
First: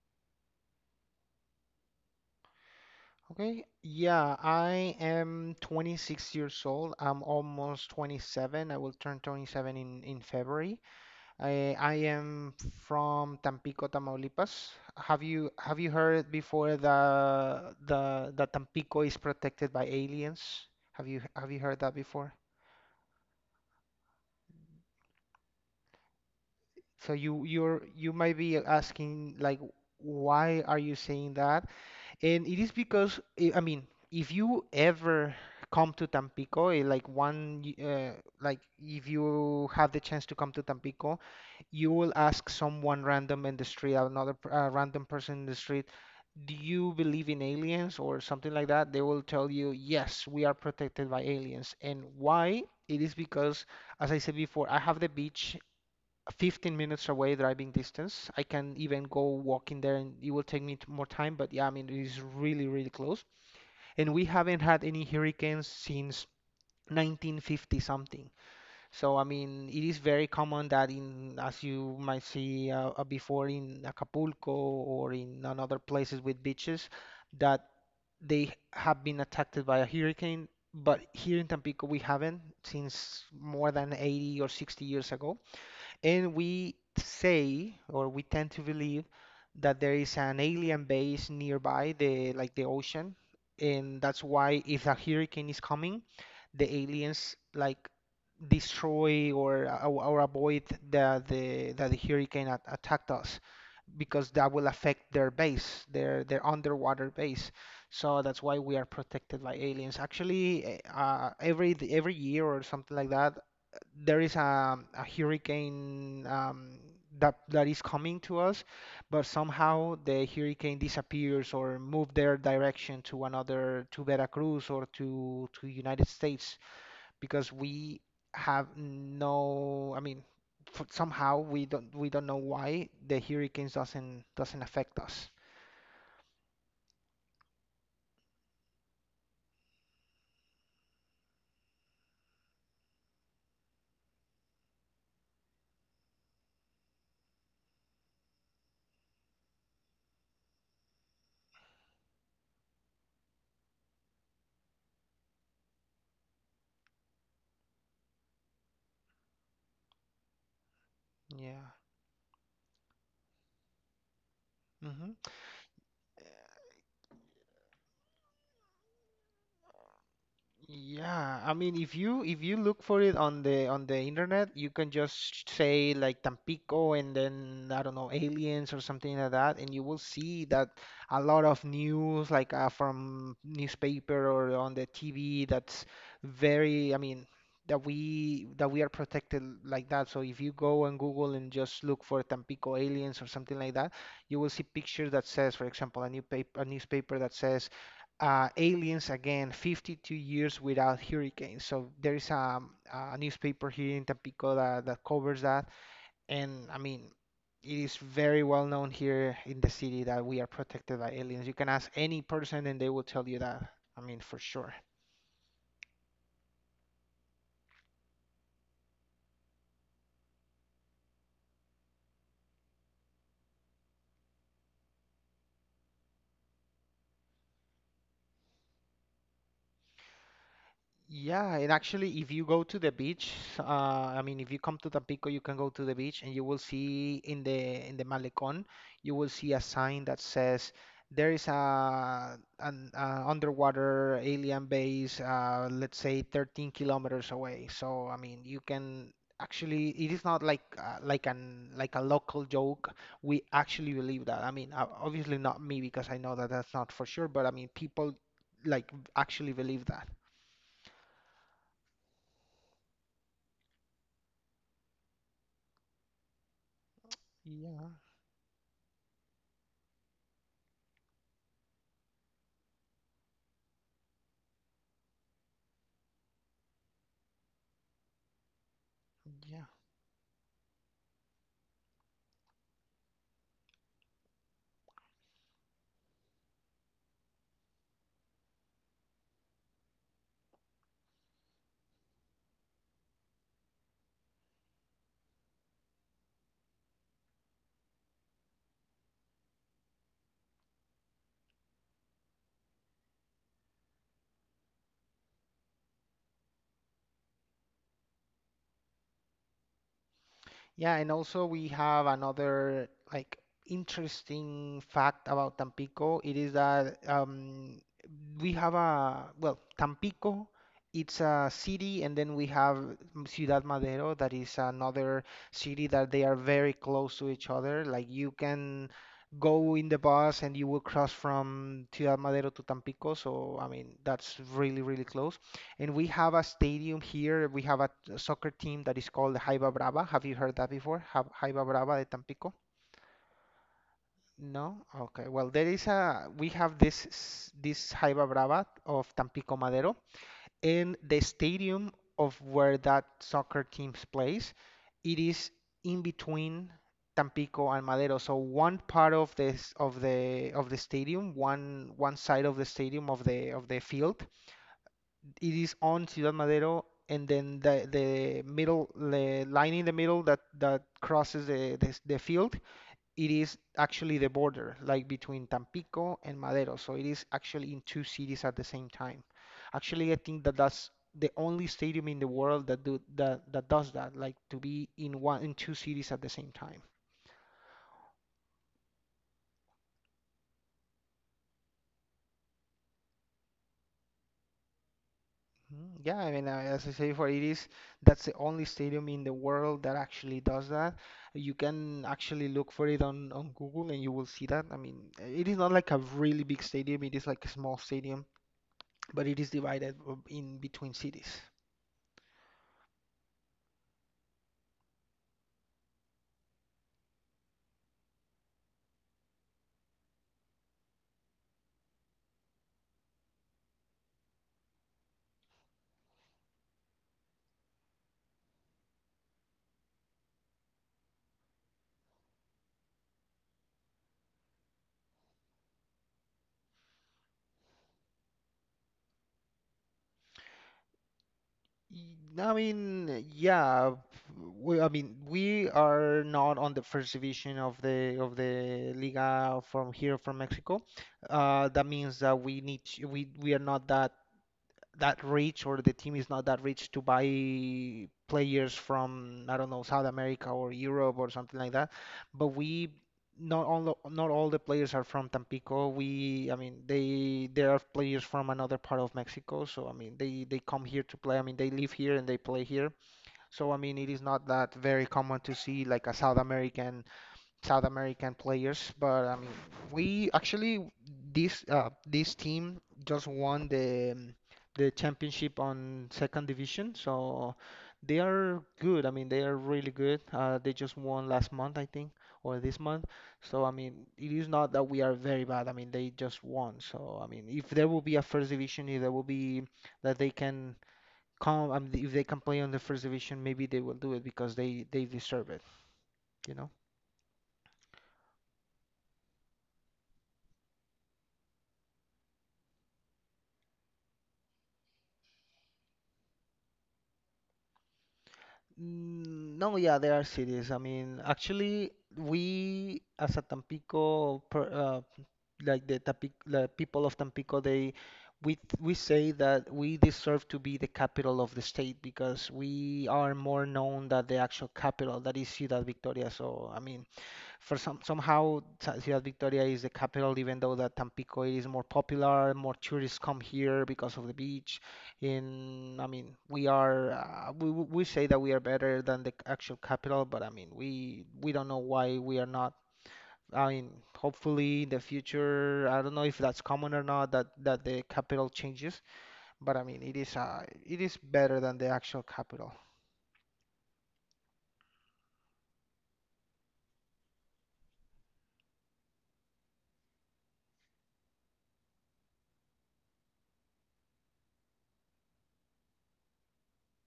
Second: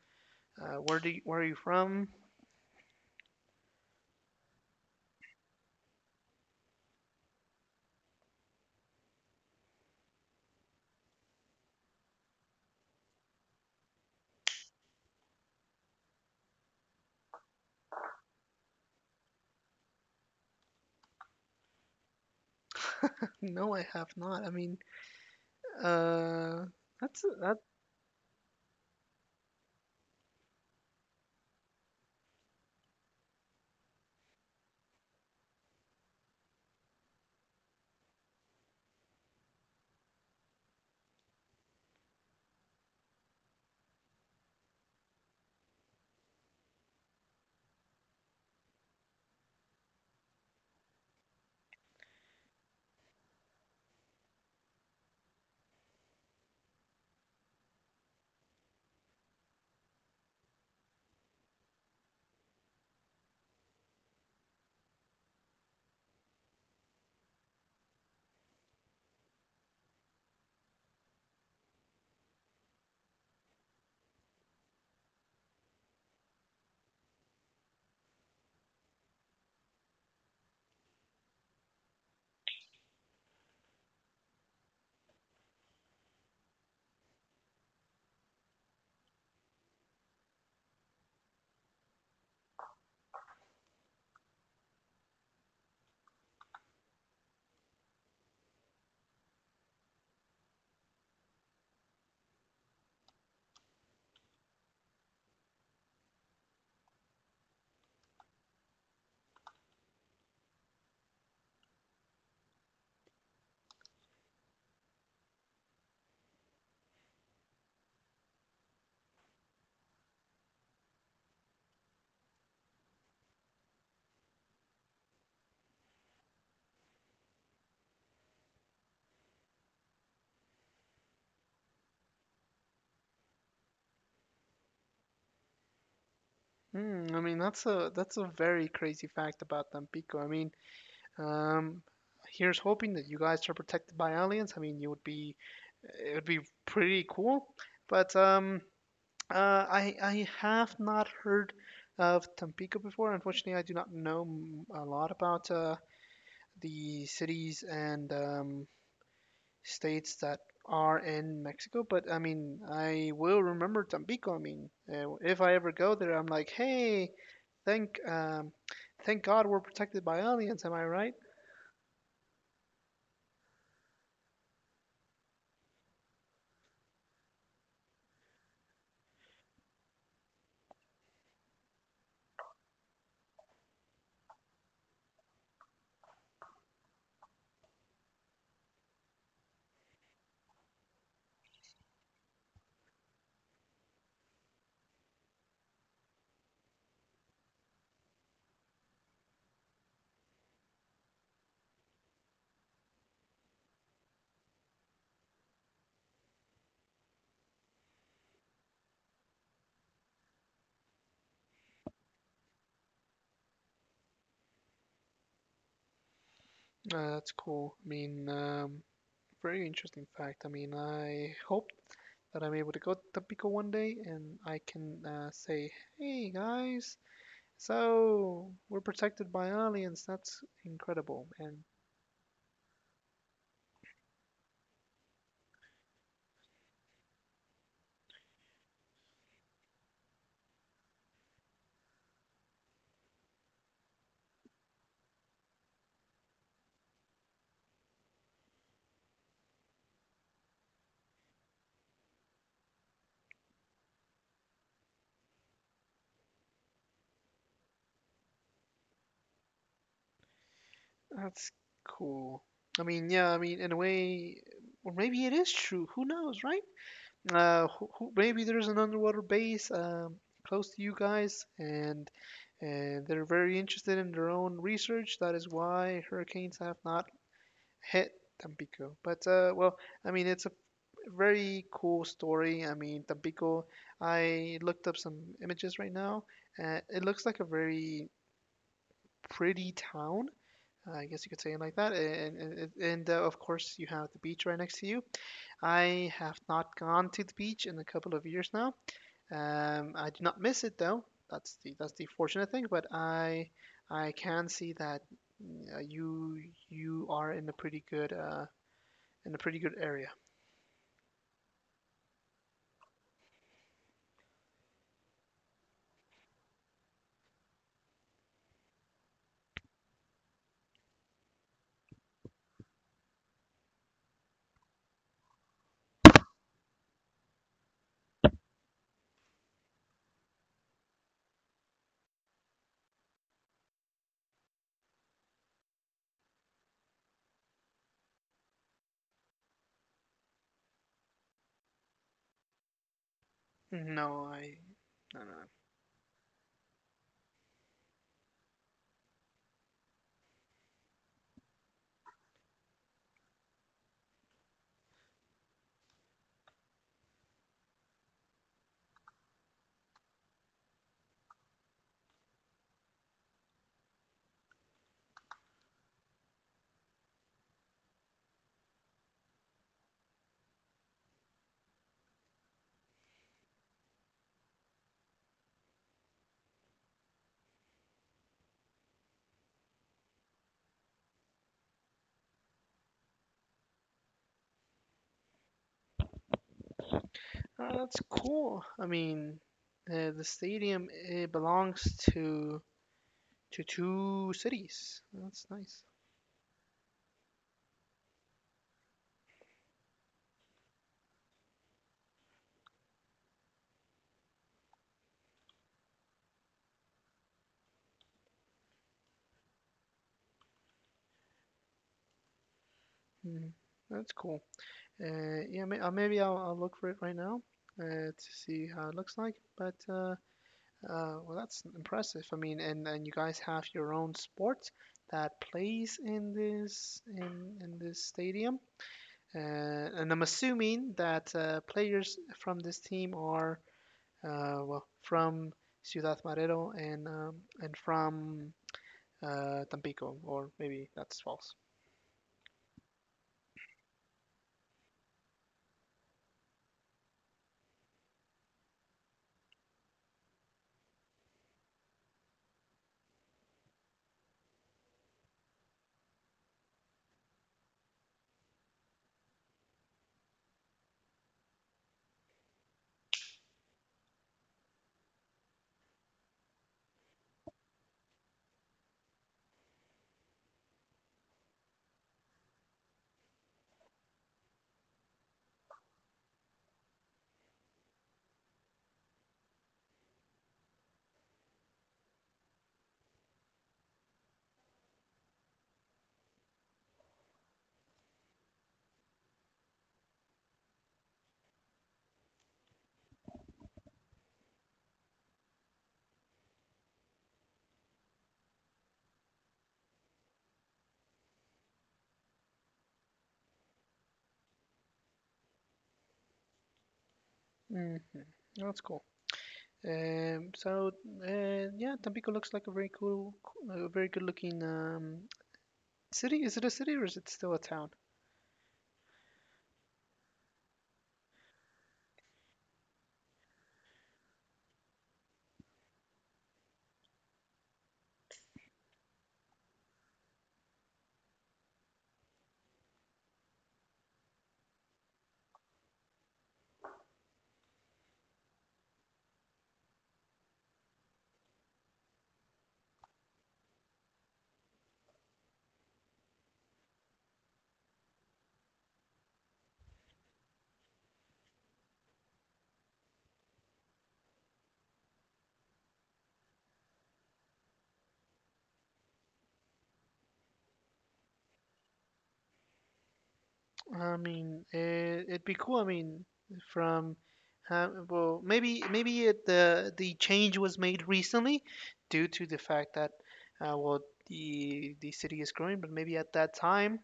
Speaker 2: uh, Where are you from?
Speaker 1: Okay. Yeah, I am 26 years old. I'm almost 27. I will turn 27 in February. I am from Tampico, Tamaulipas. Have you heard before the Tampico is protected by aliens? Have you heard that before?
Speaker 2: No, I have not. I mean. Uh,
Speaker 1: So
Speaker 2: that's a,
Speaker 1: you
Speaker 2: that.
Speaker 1: you're you might be asking like, why are you saying that? And it is because, I mean, if you ever come to Tampico, like if you have the chance to come to Tampico, you will ask someone random in the street, random person in the street, do you believe in aliens or something like that? They will tell you, yes, we are protected by aliens. And why? It is because, as I said before, I have the beach 15 minutes away driving distance. I can even go walking there and it will take me more time, but yeah, I mean, it is really, really close. And we haven't had any hurricanes since 1950 something. So, I mean, it is very common that in, as you might see before in Acapulco or in other places with beaches, that they have been attacked by a hurricane. But here in Tampico, we haven't since more than 80 or 60 years ago. And we say, or we tend to believe, that there is an alien base nearby, the like the ocean, and that's why if a hurricane is coming, the aliens like destroy or avoid the hurricane attacked us because that will affect their base, their underwater base. So that's why we are protected by aliens. Actually, every year or something like that, there is a hurricane that is coming to us, but somehow the hurricane disappears or move their direction to another, to Veracruz or to United States because we have no, I mean, f somehow we don't know why the hurricanes doesn't affect us.
Speaker 2: Hmm, I mean, that's a very crazy fact about Tampico. I mean, um, here's hoping that you guys are protected by aliens. I mean, you would be It would be pretty cool. But I have not heard of Tampico before. Unfortunately, I do not know a lot about the cities and states that are in
Speaker 1: Yeah.
Speaker 2: Mexico, but I mean, I will remember Tampico. I mean,
Speaker 1: Hmm.
Speaker 2: if I ever go there, I'm like, hey, thank, um, thank God we're protected by aliens. Am I right?
Speaker 1: Yeah, I mean, if you look for it on the internet, you can just say like Tampico and then I don't know aliens or something like that, and you will see that a lot of news like from newspaper or on the TV, that's very, I mean, that we are protected like that. So if you go on Google and just look for Tampico aliens or something like that, you will see pictures that says, for example, a new paper, a newspaper that says aliens again 52 years without hurricanes, so there is a newspaper here in Tampico that, that covers that, and I mean it is very well known here in the city that we are protected by aliens. You can ask any person and they will tell you that. I mean, for sure.
Speaker 2: That's cool. I mean, very interesting fact. I mean, I hope that I'm able to go to Tampico one day and I can say, hey guys, so we're protected by aliens. That's incredible,
Speaker 1: Yeah,
Speaker 2: and—
Speaker 1: and actually, if you go to the beach, I mean, if you come to Tampico, you can go to the beach, and you will see in the Malecón, you will see a sign that says there is a an underwater alien base, let's say 13 kilometers away. So, I mean, you can actually, it is not like like an like a local joke. We actually believe that. I mean, obviously not me because I know that that's not for sure, but I mean, people like actually believe that.
Speaker 2: That's cool. I mean, yeah, I mean, in a way, or maybe it is true. Who knows, right?
Speaker 1: Yeah.
Speaker 2: Maybe there's an underwater base, close to you guys, and they're very interested in their own research. That is why hurricanes have not hit Tampico. But
Speaker 1: Yeah.
Speaker 2: well, I mean, it's a very cool story. I mean, Tampico. I looked up some images right now. It looks like a very pretty town, I guess you could say it like that. And Of course, you have the beach right next to you. I have not gone to the beach in a couple of years now. I do not miss it though. That's the fortunate thing. But I can see that mm, uh, you you are in a pretty good in a pretty good area.
Speaker 1: Yeah, and also we have another like interesting fact about Tampico. It is that we have a well, Tampico, it's a city, and then we have Ciudad Madero, that is another city that they are very close to each other. Like you can go in the bus and you will cross from Ciudad Madero to Tampico. So I mean, that's really really close. And we have a stadium here. We have a soccer team that is called the Jaiba Brava. Have you heard that before? Jaiba Brava de Tampico?
Speaker 2: No, I
Speaker 1: No?
Speaker 2: no
Speaker 1: Okay.
Speaker 2: no.
Speaker 1: Well, there is a we have this Jaiba Brava of Tampico Madero, and the stadium of where that soccer team plays, it is in between Tampico and Madero. So one part of this of the stadium, one side of the stadium of the field, it is on Ciudad Madero, and then the middle, the line in the middle that that crosses the field, it is actually the border, like between Tampico and Madero. So it is actually in two cities at the same time. Actually, I think that that's the only stadium in the world that does that, like to be in two cities at the same time.
Speaker 2: no. That's cool. I mean, the stadium it belongs to to two cities. That's nice.
Speaker 1: Mm. Yeah, I mean, as I say before, it is that's the only stadium in the world that actually does that. You can actually look for it on Google and you will see that. I mean, it is not like a really big stadium, it is like a small stadium, but it is divided in between cities.
Speaker 2: Mhm. That's cool. Yeah, maybe I'll look for it right now to see how it looks like. That's impressive. I mean, and you guys have your own sport that plays in this stadium. Uh, and I'm assuming that players from this team are well from Ciudad Madero and from Tampico, or maybe that's false.
Speaker 1: Y- I mean, yeah, we, I mean, we are not on the first division of the Liga from here from Mexico. That means that we need to, we are not that that rich or the team is not that rich to buy players from, I don't know, South America or Europe or something like that. But we not all the players are from Tampico. We, I mean, they there are players from another part of Mexico. So I mean, they come here to play. I mean, they live here and they play here. So I mean, it is not that very common to see like a South American South American players, but I mean, we actually this this team just won the championship on second division, so they are good. I mean, they are really good. They just won last month, I think, or this month. So I mean, it is not that we are very bad. I mean, they just won. So I mean, if there will be a first division, if there will be that they can come, I mean, if they can play on the first division, maybe they will do it because they deserve it, you know.
Speaker 2: Hmm. That's cool. Um, so yeah, Tampico looks like a very cool, a very good looking city. Is it a city or is it still a town?
Speaker 1: Mm. No, yeah, there are cities. I mean, actually, we as a Tampico, like the Tampico, the people of Tampico, they we say that we deserve to be the capital of the state because we are more known than the actual capital, that is Ciudad Victoria. So, I mean, for some somehow Ciudad Victoria is the capital, even though that Tampico is more popular, more tourists come here because of the beach. In I mean, we are we say that we are better than the actual capital, but I mean, we don't know why we are not. I mean, hopefully in the future, I don't know if that's common or not that that the capital changes, but I mean, it is better than the actual capital.
Speaker 2: I mean, it'd be cool. I mean, from well, maybe it, the change was made recently due to the fact that uh, well the city is growing, but maybe at that time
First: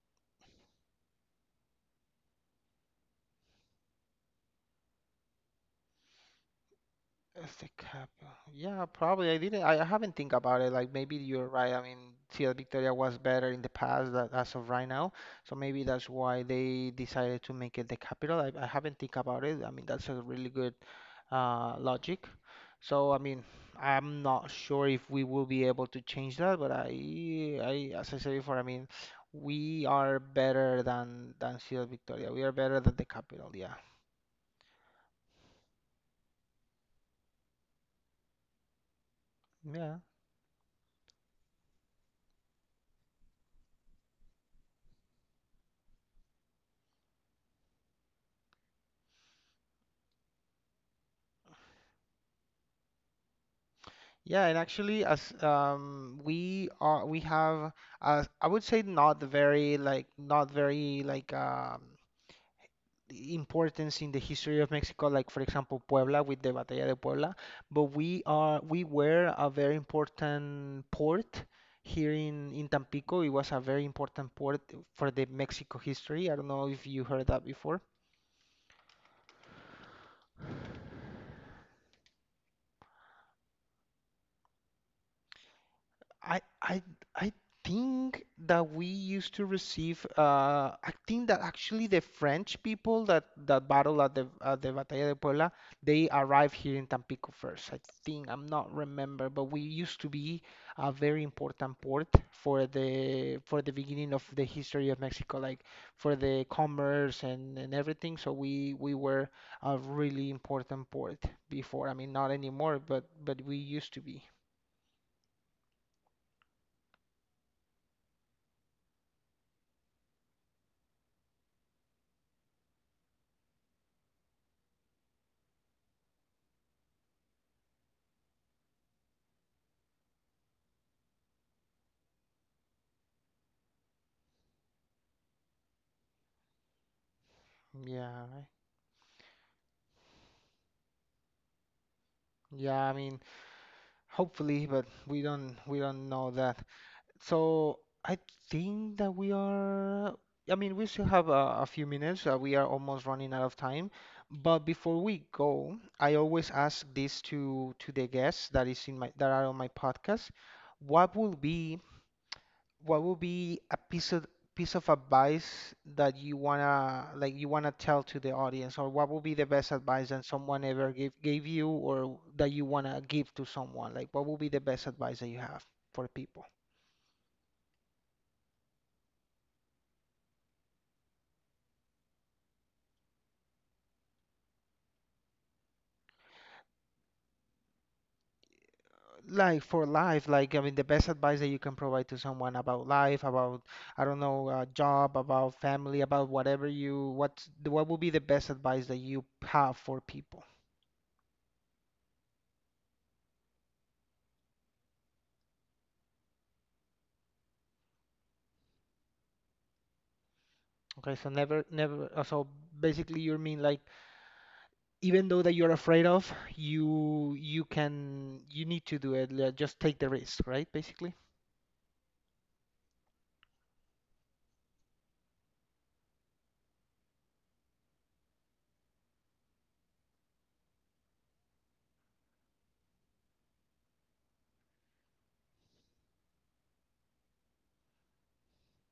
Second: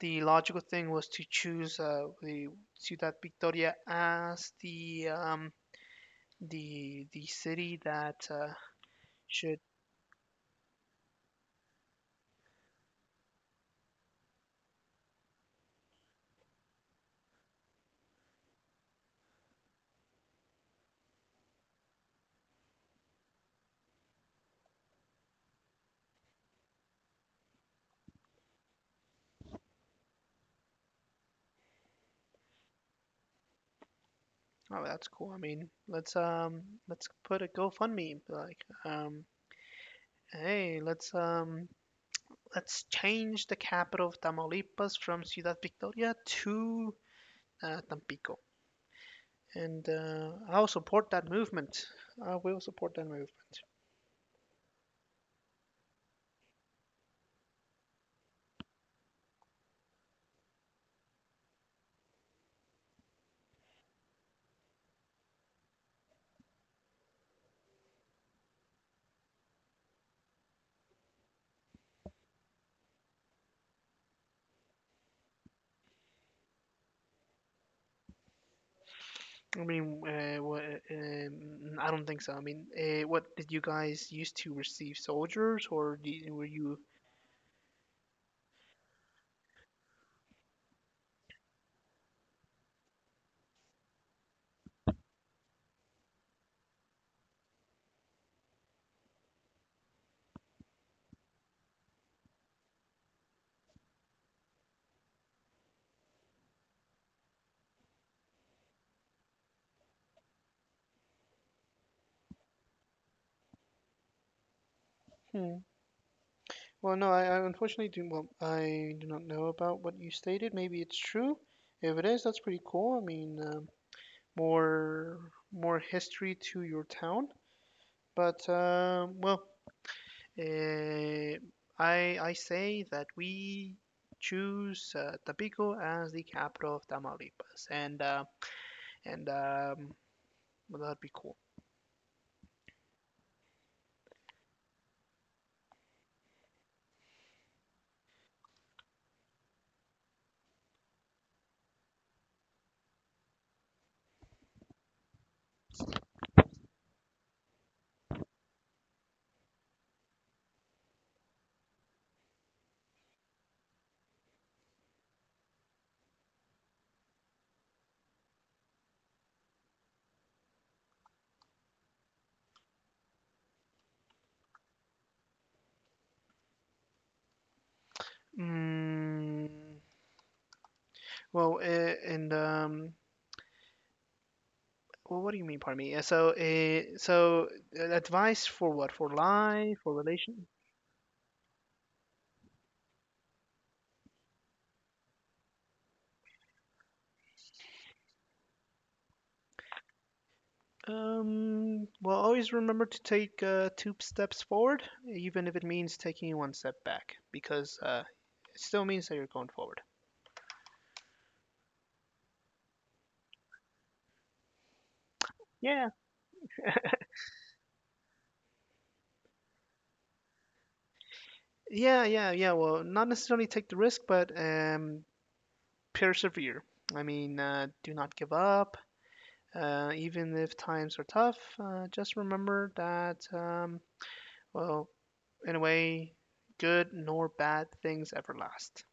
Speaker 2: the logical thing was to choose the Ciudad Victoria as the
Speaker 1: Este
Speaker 2: city that
Speaker 1: Capo. Yeah, probably. I
Speaker 2: should
Speaker 1: didn't. I haven't think about it. Like maybe you're right. I mean, Ciudad Victoria was better in the past that as of right now. So maybe that's why they decided to make it the capital. I haven't think about it. I mean, that's a really good logic. So I mean, I'm not sure if we will be able to change that, but I as I said before, I mean, we are better than Ciudad Victoria. We are better than the capital. Yeah.
Speaker 2: Oh, that's cool. I mean, let's put a GoFundMe
Speaker 1: Yeah.
Speaker 2: hey, let's change the capital of Tamaulipas from Ciudad Victoria to Tampico. And I'll support that movement. I will support that movement.
Speaker 1: Yeah, and actually, as we are, we have, I would say, not the very like, not very like importance in the history of Mexico. Like for example, Puebla with the Batalla de Puebla, but we are, we were a very important port here in Tampico. It was a very important port for the Mexico history. I don't know if you heard that before.
Speaker 2: I mean, I don't think so. I mean, what did you guys used to receive? Soldiers, or do
Speaker 1: I
Speaker 2: were you?
Speaker 1: I I think that we used to receive I think that actually the French people that that battle at the Batalla de Puebla, they arrived here in Tampico first. I think I'm not remember, but we used to be a very important port for the beginning of the history of Mexico, like for the commerce and everything. So we were a really important port before. I mean, not anymore, but we used to be.
Speaker 2: Hmm, well, no, I unfortunately do. Well, I do not know about what you stated. Maybe it's true. If it is, that's pretty cool. I mean, more more history to your town. But um, well, eh, I say that we choose Tampico as the capital of Tamaulipas,
Speaker 1: Yeah.
Speaker 2: and well, that'd be cool.
Speaker 1: Yeah, I mean, hopefully, but we don't know that. So I think that we are. I mean, we still have a few minutes. We are almost running out of time. But before we go, I always ask this to the guests that is in my that are on my podcast. What will be what would be a piece of advice that you wanna tell to the audience, or what would be the best advice that someone ever gave you, or that you wanna give to someone? Like, what would be the best advice that you have for people?
Speaker 2: Mm, well, eh, and Well, what do you mean, pardon me? Advice for what? For
Speaker 1: Like
Speaker 2: life?
Speaker 1: for
Speaker 2: For
Speaker 1: life,
Speaker 2: relation?
Speaker 1: like I mean, the best advice that you can provide to someone about life, about I don't know, job, about family, about whatever you what would be the best advice that you have for people?
Speaker 2: Always remember to take two steps forward, even if it means taking one step back, because it still means that you're going forward.
Speaker 1: Okay, so never never so basically you mean like even though that you're
Speaker 2: Yeah.
Speaker 1: afraid of, you need to do it. Like, just take the risk, right? Basically.
Speaker 2: Yeah, yeah, yeah. Well, not necessarily take the risk, but persevere. I mean, do not give up. Even if times are tough, just remember that, well, in a way, good nor bad things ever last.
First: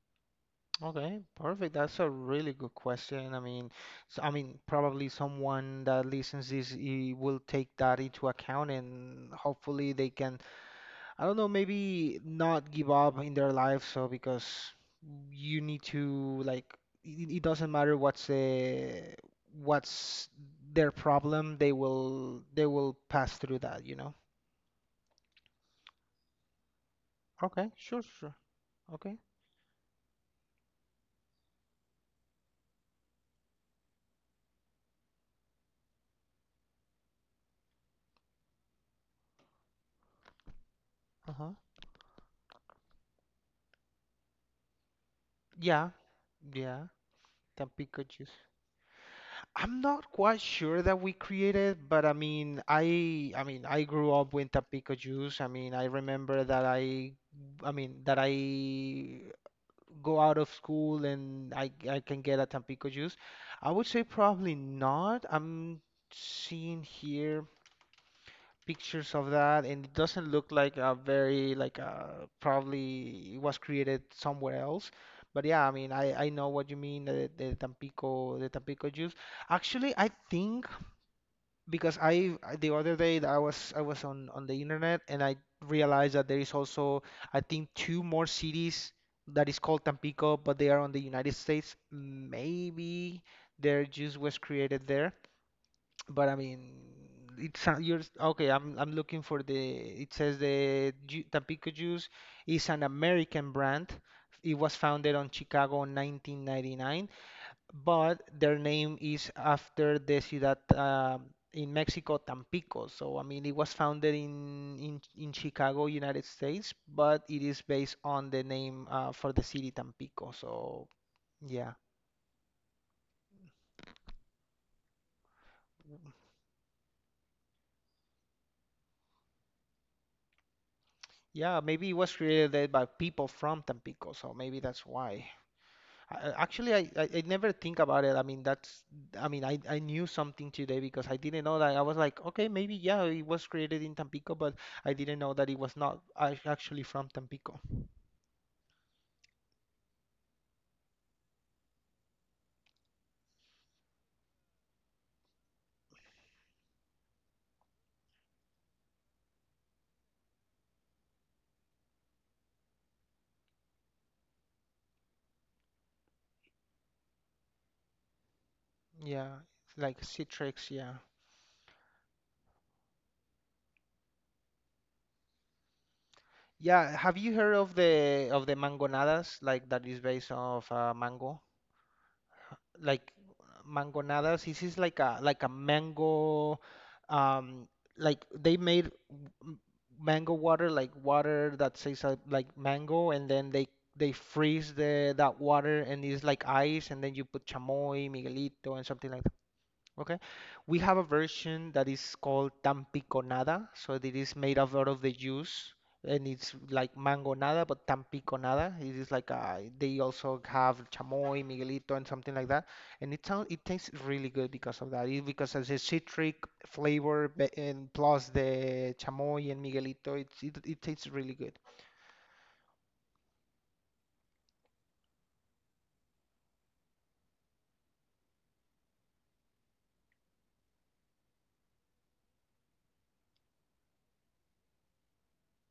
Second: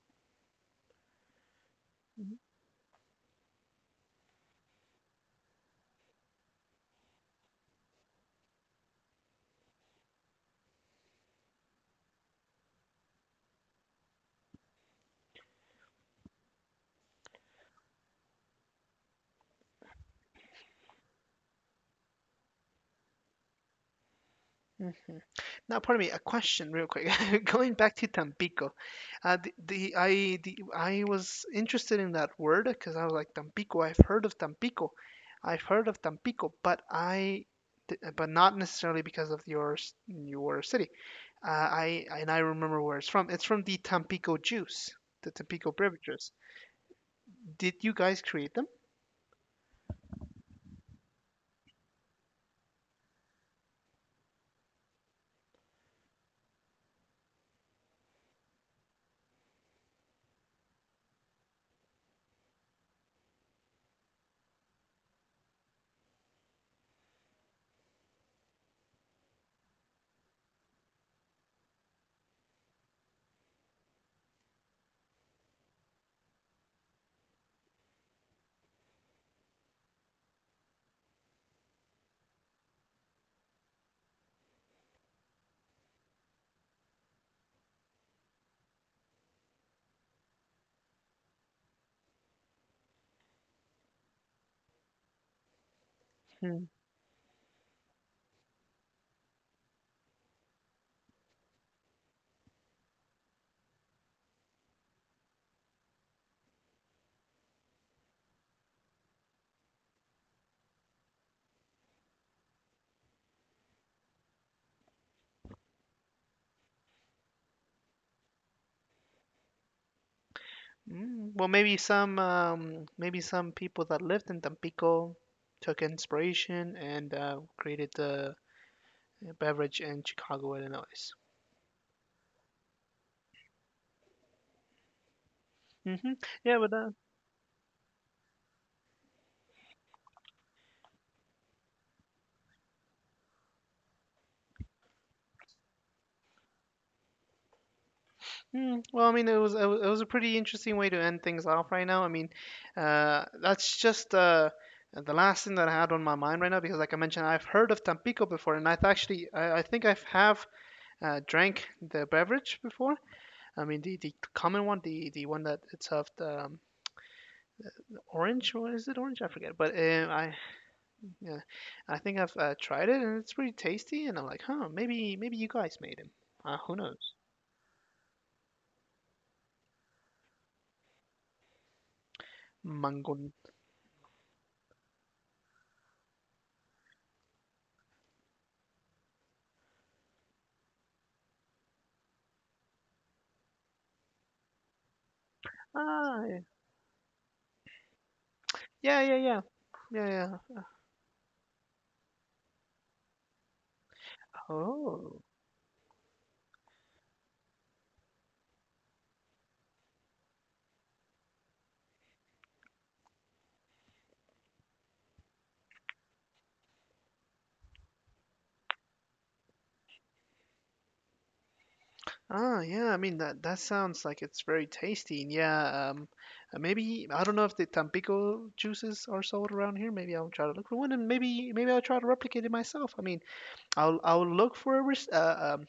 Speaker 1: Okay, perfect. That's a really good question. I mean, so, I mean, probably someone that listens this he will take that into account and hopefully they can, I don't know, maybe not give up in their life. So because you need to like, it doesn't matter what's the what's their problem, they will pass through that, you know.
Speaker 2: Mhm. Now, pardon me, a question real quick.
Speaker 1: Okay,
Speaker 2: Going back
Speaker 1: sure,
Speaker 2: to
Speaker 1: sure.
Speaker 2: Tampico,
Speaker 1: Okay.
Speaker 2: the I was interested in that word because I was like Tampico. I've heard of Tampico, I've heard of but not necessarily because of your city.
Speaker 1: Uh-huh.
Speaker 2: I remember where it's from. It's from the Tampico juice, the Tampico
Speaker 1: Yeah.
Speaker 2: beverages.
Speaker 1: Yeah. Then
Speaker 2: Did you guys
Speaker 1: Pikachu's.
Speaker 2: create them?
Speaker 1: I'm not quite sure that we created, but I mean, I grew up with the Pikachu's. I mean, I remember that I go out of school and I can get a Tampico juice. I would say probably not. I'm seeing here pictures of that, and it doesn't look like a very like probably it was created somewhere else. But yeah, I mean, I know what you mean, the Tampico juice. Actually, I think because the other day that I was on the internet and I realized that there is also I think two more cities that is called Tampico, but they are on the United States. Maybe their juice was created there. But I mean,
Speaker 2: Hmm.
Speaker 1: you're okay. I'm looking for the. It says the ju Tampico Juice is an American brand. It was founded on Chicago in 1999, but their name is after the ciudad in Mexico, Tampico. So I mean, it was founded in Chicago, United States, but it is based on the name for the city Tampico. So
Speaker 2: Well,
Speaker 1: yeah,
Speaker 2: maybe some people that lived in Tampico took inspiration and created the beverage in Chicago, Illinois.
Speaker 1: yeah, maybe it was created by people from Tampico. So maybe that's why.
Speaker 2: Hmm. Yeah,
Speaker 1: Actually,
Speaker 2: but uh,
Speaker 1: I never think about it. I mean, I mean, I knew something today because I didn't know that. I was like, okay, maybe, yeah, it was created in Tampico, but I didn't know that it was not actually from Tampico.
Speaker 2: well, I mean, it was a pretty interesting way to end things off right now. I mean, that's just the last thing that I had on my mind right now because, like I mentioned, I've heard of Tampico before, and I've actually I think I've have drank the beverage before. I mean, the common one, the one that it's served. Orange or is it orange? I
Speaker 1: Yeah,
Speaker 2: forget. But
Speaker 1: like
Speaker 2: I
Speaker 1: Citrix, yeah.
Speaker 2: Yeah, I think I've tried it and it's pretty tasty. And I'm like, huh, maybe maybe you guys made him. Who
Speaker 1: Yeah,
Speaker 2: knows?
Speaker 1: have you heard of the mangonadas? Like that is based off mango. Like
Speaker 2: Mangon.
Speaker 1: mangonadas. This is like a mango, um, like they made m- mango water, like water that tastes like mango, and then they freeze the that water and it's
Speaker 2: Ah,
Speaker 1: like ice, and then you put chamoy, Miguelito, and
Speaker 2: yeah,
Speaker 1: something
Speaker 2: yeah,
Speaker 1: like
Speaker 2: yeah,
Speaker 1: Okay.
Speaker 2: yeah, yeah.
Speaker 1: We have a version that is called tampiconada. So it is made of out of the
Speaker 2: Oh,
Speaker 1: juice and it's like mango nada, but tampiconada. It is like they also have chamoy, miguelito, and something like that. And it sounds it tastes really good because of that. Because as a citric flavor and plus the chamoy and miguelito, it it tastes really good.
Speaker 2: ah, yeah. I mean that that sounds like it's very tasty. And yeah, maybe I don't know if the Tampico juices are sold around here. Maybe I'll try to look for one, and maybe maybe I'll try to replicate it myself. I mean, I'll look for a res- uh, um,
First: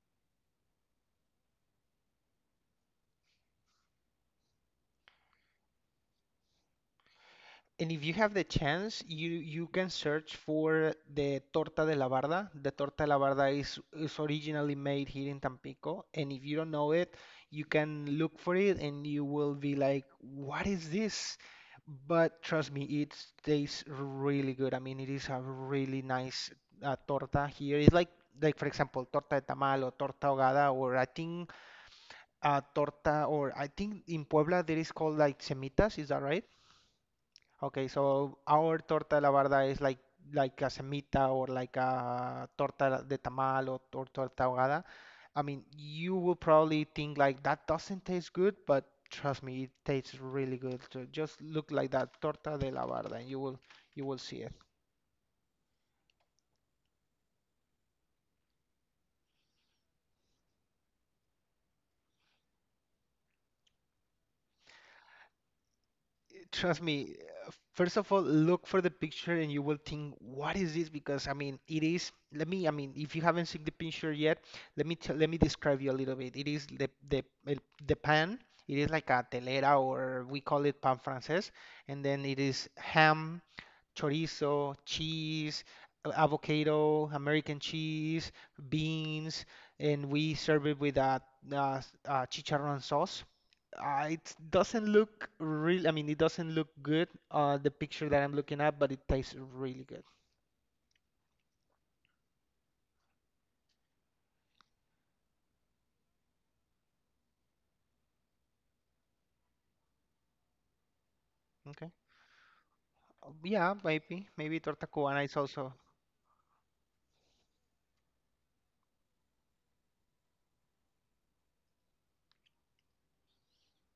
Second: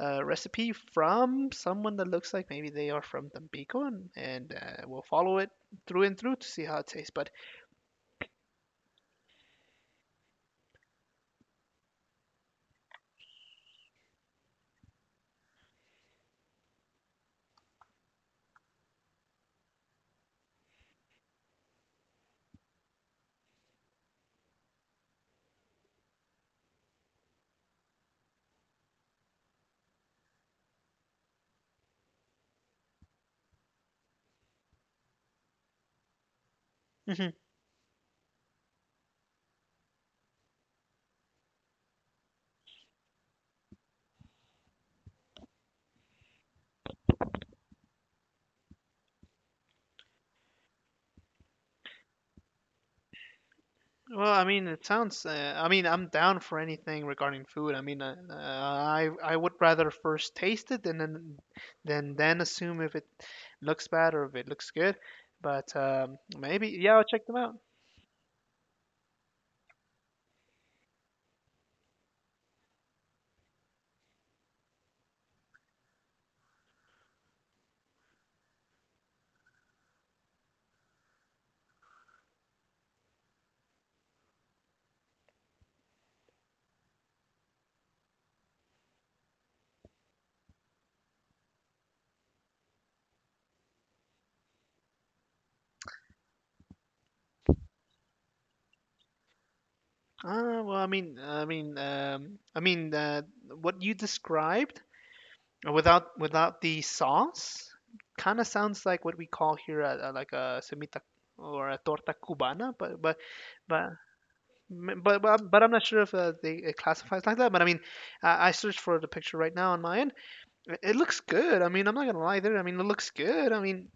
Speaker 2: uh, recipe from someone that looks like maybe they are from Tampico, and we'll follow it through and through to see how it tastes. But
Speaker 1: And if you have the chance, you can search for the torta de la barda. The torta de la barda is originally made here in Tampico, and if you don't know it, you can look for it and you will be like, "What is this?" But trust me, it tastes really good. I mean, it is a really nice torta here. It's like for example, torta de tamal or torta ahogada, or I think in Puebla there is called like semitas. Is that right?
Speaker 2: mhm.
Speaker 1: Okay, so our torta de la barda is like a semita or like a torta de tamal or torta ahogada. I mean, you will probably think like that doesn't taste good, but trust me, it tastes really good. So just look like that torta de la barda, and you will
Speaker 2: Well, I
Speaker 1: see it.
Speaker 2: mean, it sounds. I mean, I'm down for anything regarding food. I mean, I would rather first taste it and then then assume if it looks bad or if it looks good. But Maybe
Speaker 1: Trust
Speaker 2: yeah, I'll
Speaker 1: me,
Speaker 2: check them out.
Speaker 1: first of all, look for the picture and you will think, what is this? Because I mean, let me, I mean, if you haven't seen the picture yet, let me describe you a little bit. It is the pan. It is like a telera or we call it pan francés, and then it is ham, chorizo, cheese, avocado, American cheese, beans, and we serve it with uh chicharrón sauce. It doesn't look real. I mean, it doesn't look good, the picture that I'm looking at, but it tastes really good.
Speaker 2: Ah, well, I mean, I mean, I mean, What you described without without the sauce, kind of sounds like what we call here like a semita or a
Speaker 1: Okay.
Speaker 2: torta cubana,
Speaker 1: Yeah,
Speaker 2: but
Speaker 1: maybe. Maybe torta cubana is
Speaker 2: but I'm
Speaker 1: also.
Speaker 2: not sure if they it classifies like that. But I mean, I searched for the picture right now on my end. It looks good. I mean, I'm not gonna lie there. I mean, it looks good. I mean,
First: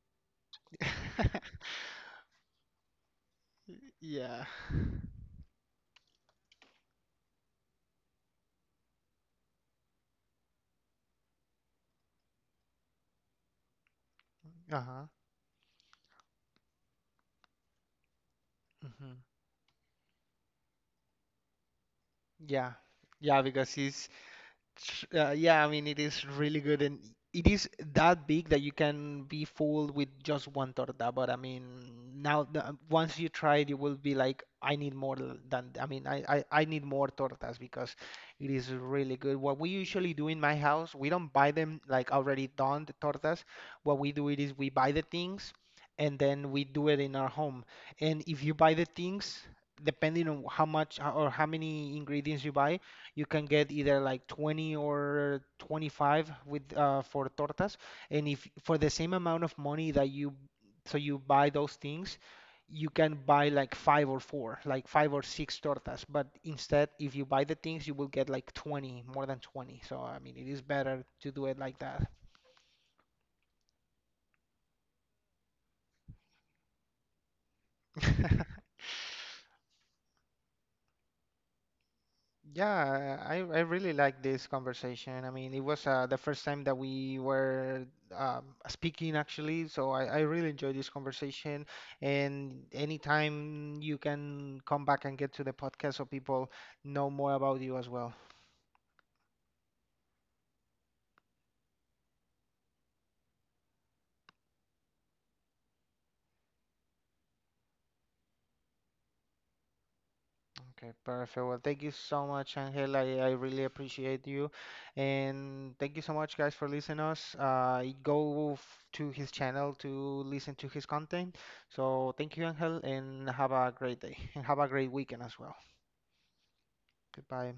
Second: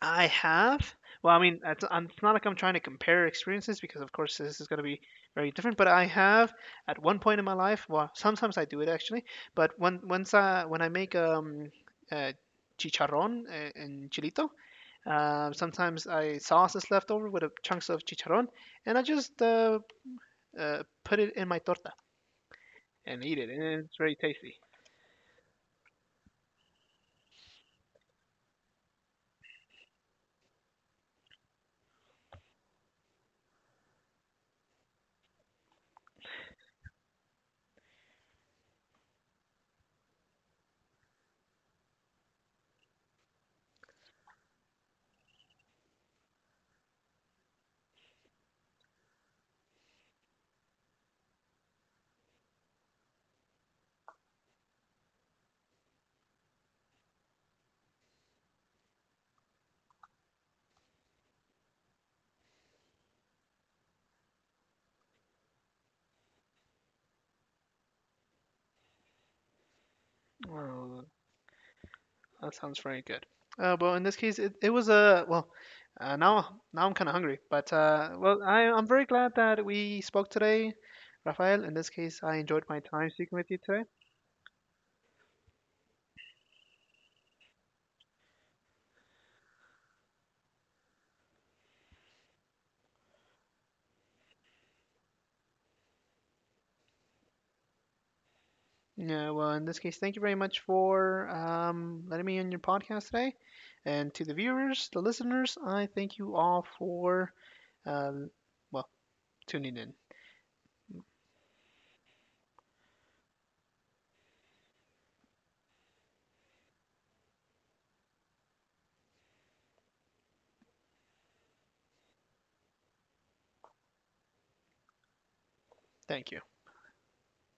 Speaker 2: I have. Well, I mean, it's not like I'm trying to compare experiences because, of course,
Speaker 1: Yeah.
Speaker 2: this is going to be very different. But I have, at one point in my life, well, sometimes I do it actually. But when once I, when I make uh, chicharrón and chilito,
Speaker 1: Uh-huh.
Speaker 2: sometimes I sauce is left over with a chunks of chicharrón, and I
Speaker 1: Hmm.
Speaker 2: just put it in my torta
Speaker 1: Yeah.
Speaker 2: and eat
Speaker 1: Yeah,
Speaker 2: it, and
Speaker 1: because
Speaker 2: it's
Speaker 1: it's,
Speaker 2: very tasty.
Speaker 1: Yeah, I mean, it is really good, and it is that big that you can be fooled with just one torta. But I mean, once you try it, you will be like, I need more than. I mean, I need more tortas because it is really good. What we usually do in my house, we don't buy them like already done the tortas. What we do it is we buy the things, and then we do it in our home. And if you buy the things, depending on how much or how many ingredients you buy. You can get either like 20 or 25 with for tortas, and if for the same amount of money that you so you buy those things, you can buy like five or four, like five or six tortas. But instead, if you buy the things, you will get like 20, more than 20. So I mean, it is better
Speaker 2: Oh,
Speaker 1: to do it like that.
Speaker 2: that sounds very good. Well, in this case, it was a well. Now now I'm kind of hungry, I'm very glad that we spoke today, Rafael. In this case, I enjoyed my time
Speaker 1: Yeah,
Speaker 2: speaking with you
Speaker 1: I
Speaker 2: today.
Speaker 1: really like this conversation. I mean, it was the first time that we were um, speaking actually, so I really enjoyed this conversation. And anytime you can come back and get to the podcast so people know more about you as well.
Speaker 2: Yeah, well, in this case, thank you very much for letting me on your podcast today, and to the viewers, the listeners, I thank you all for uh, well tuning in.
Speaker 1: Okay, perfect. Well, thank you so much, Angel. I really appreciate you. And thank you so much, guys, for listening us. To his channel to listen to his content. So thank you, Angel, and have a great day. And have a great weekend as well.
Speaker 2: Thank you.
Speaker 1: Goodbye.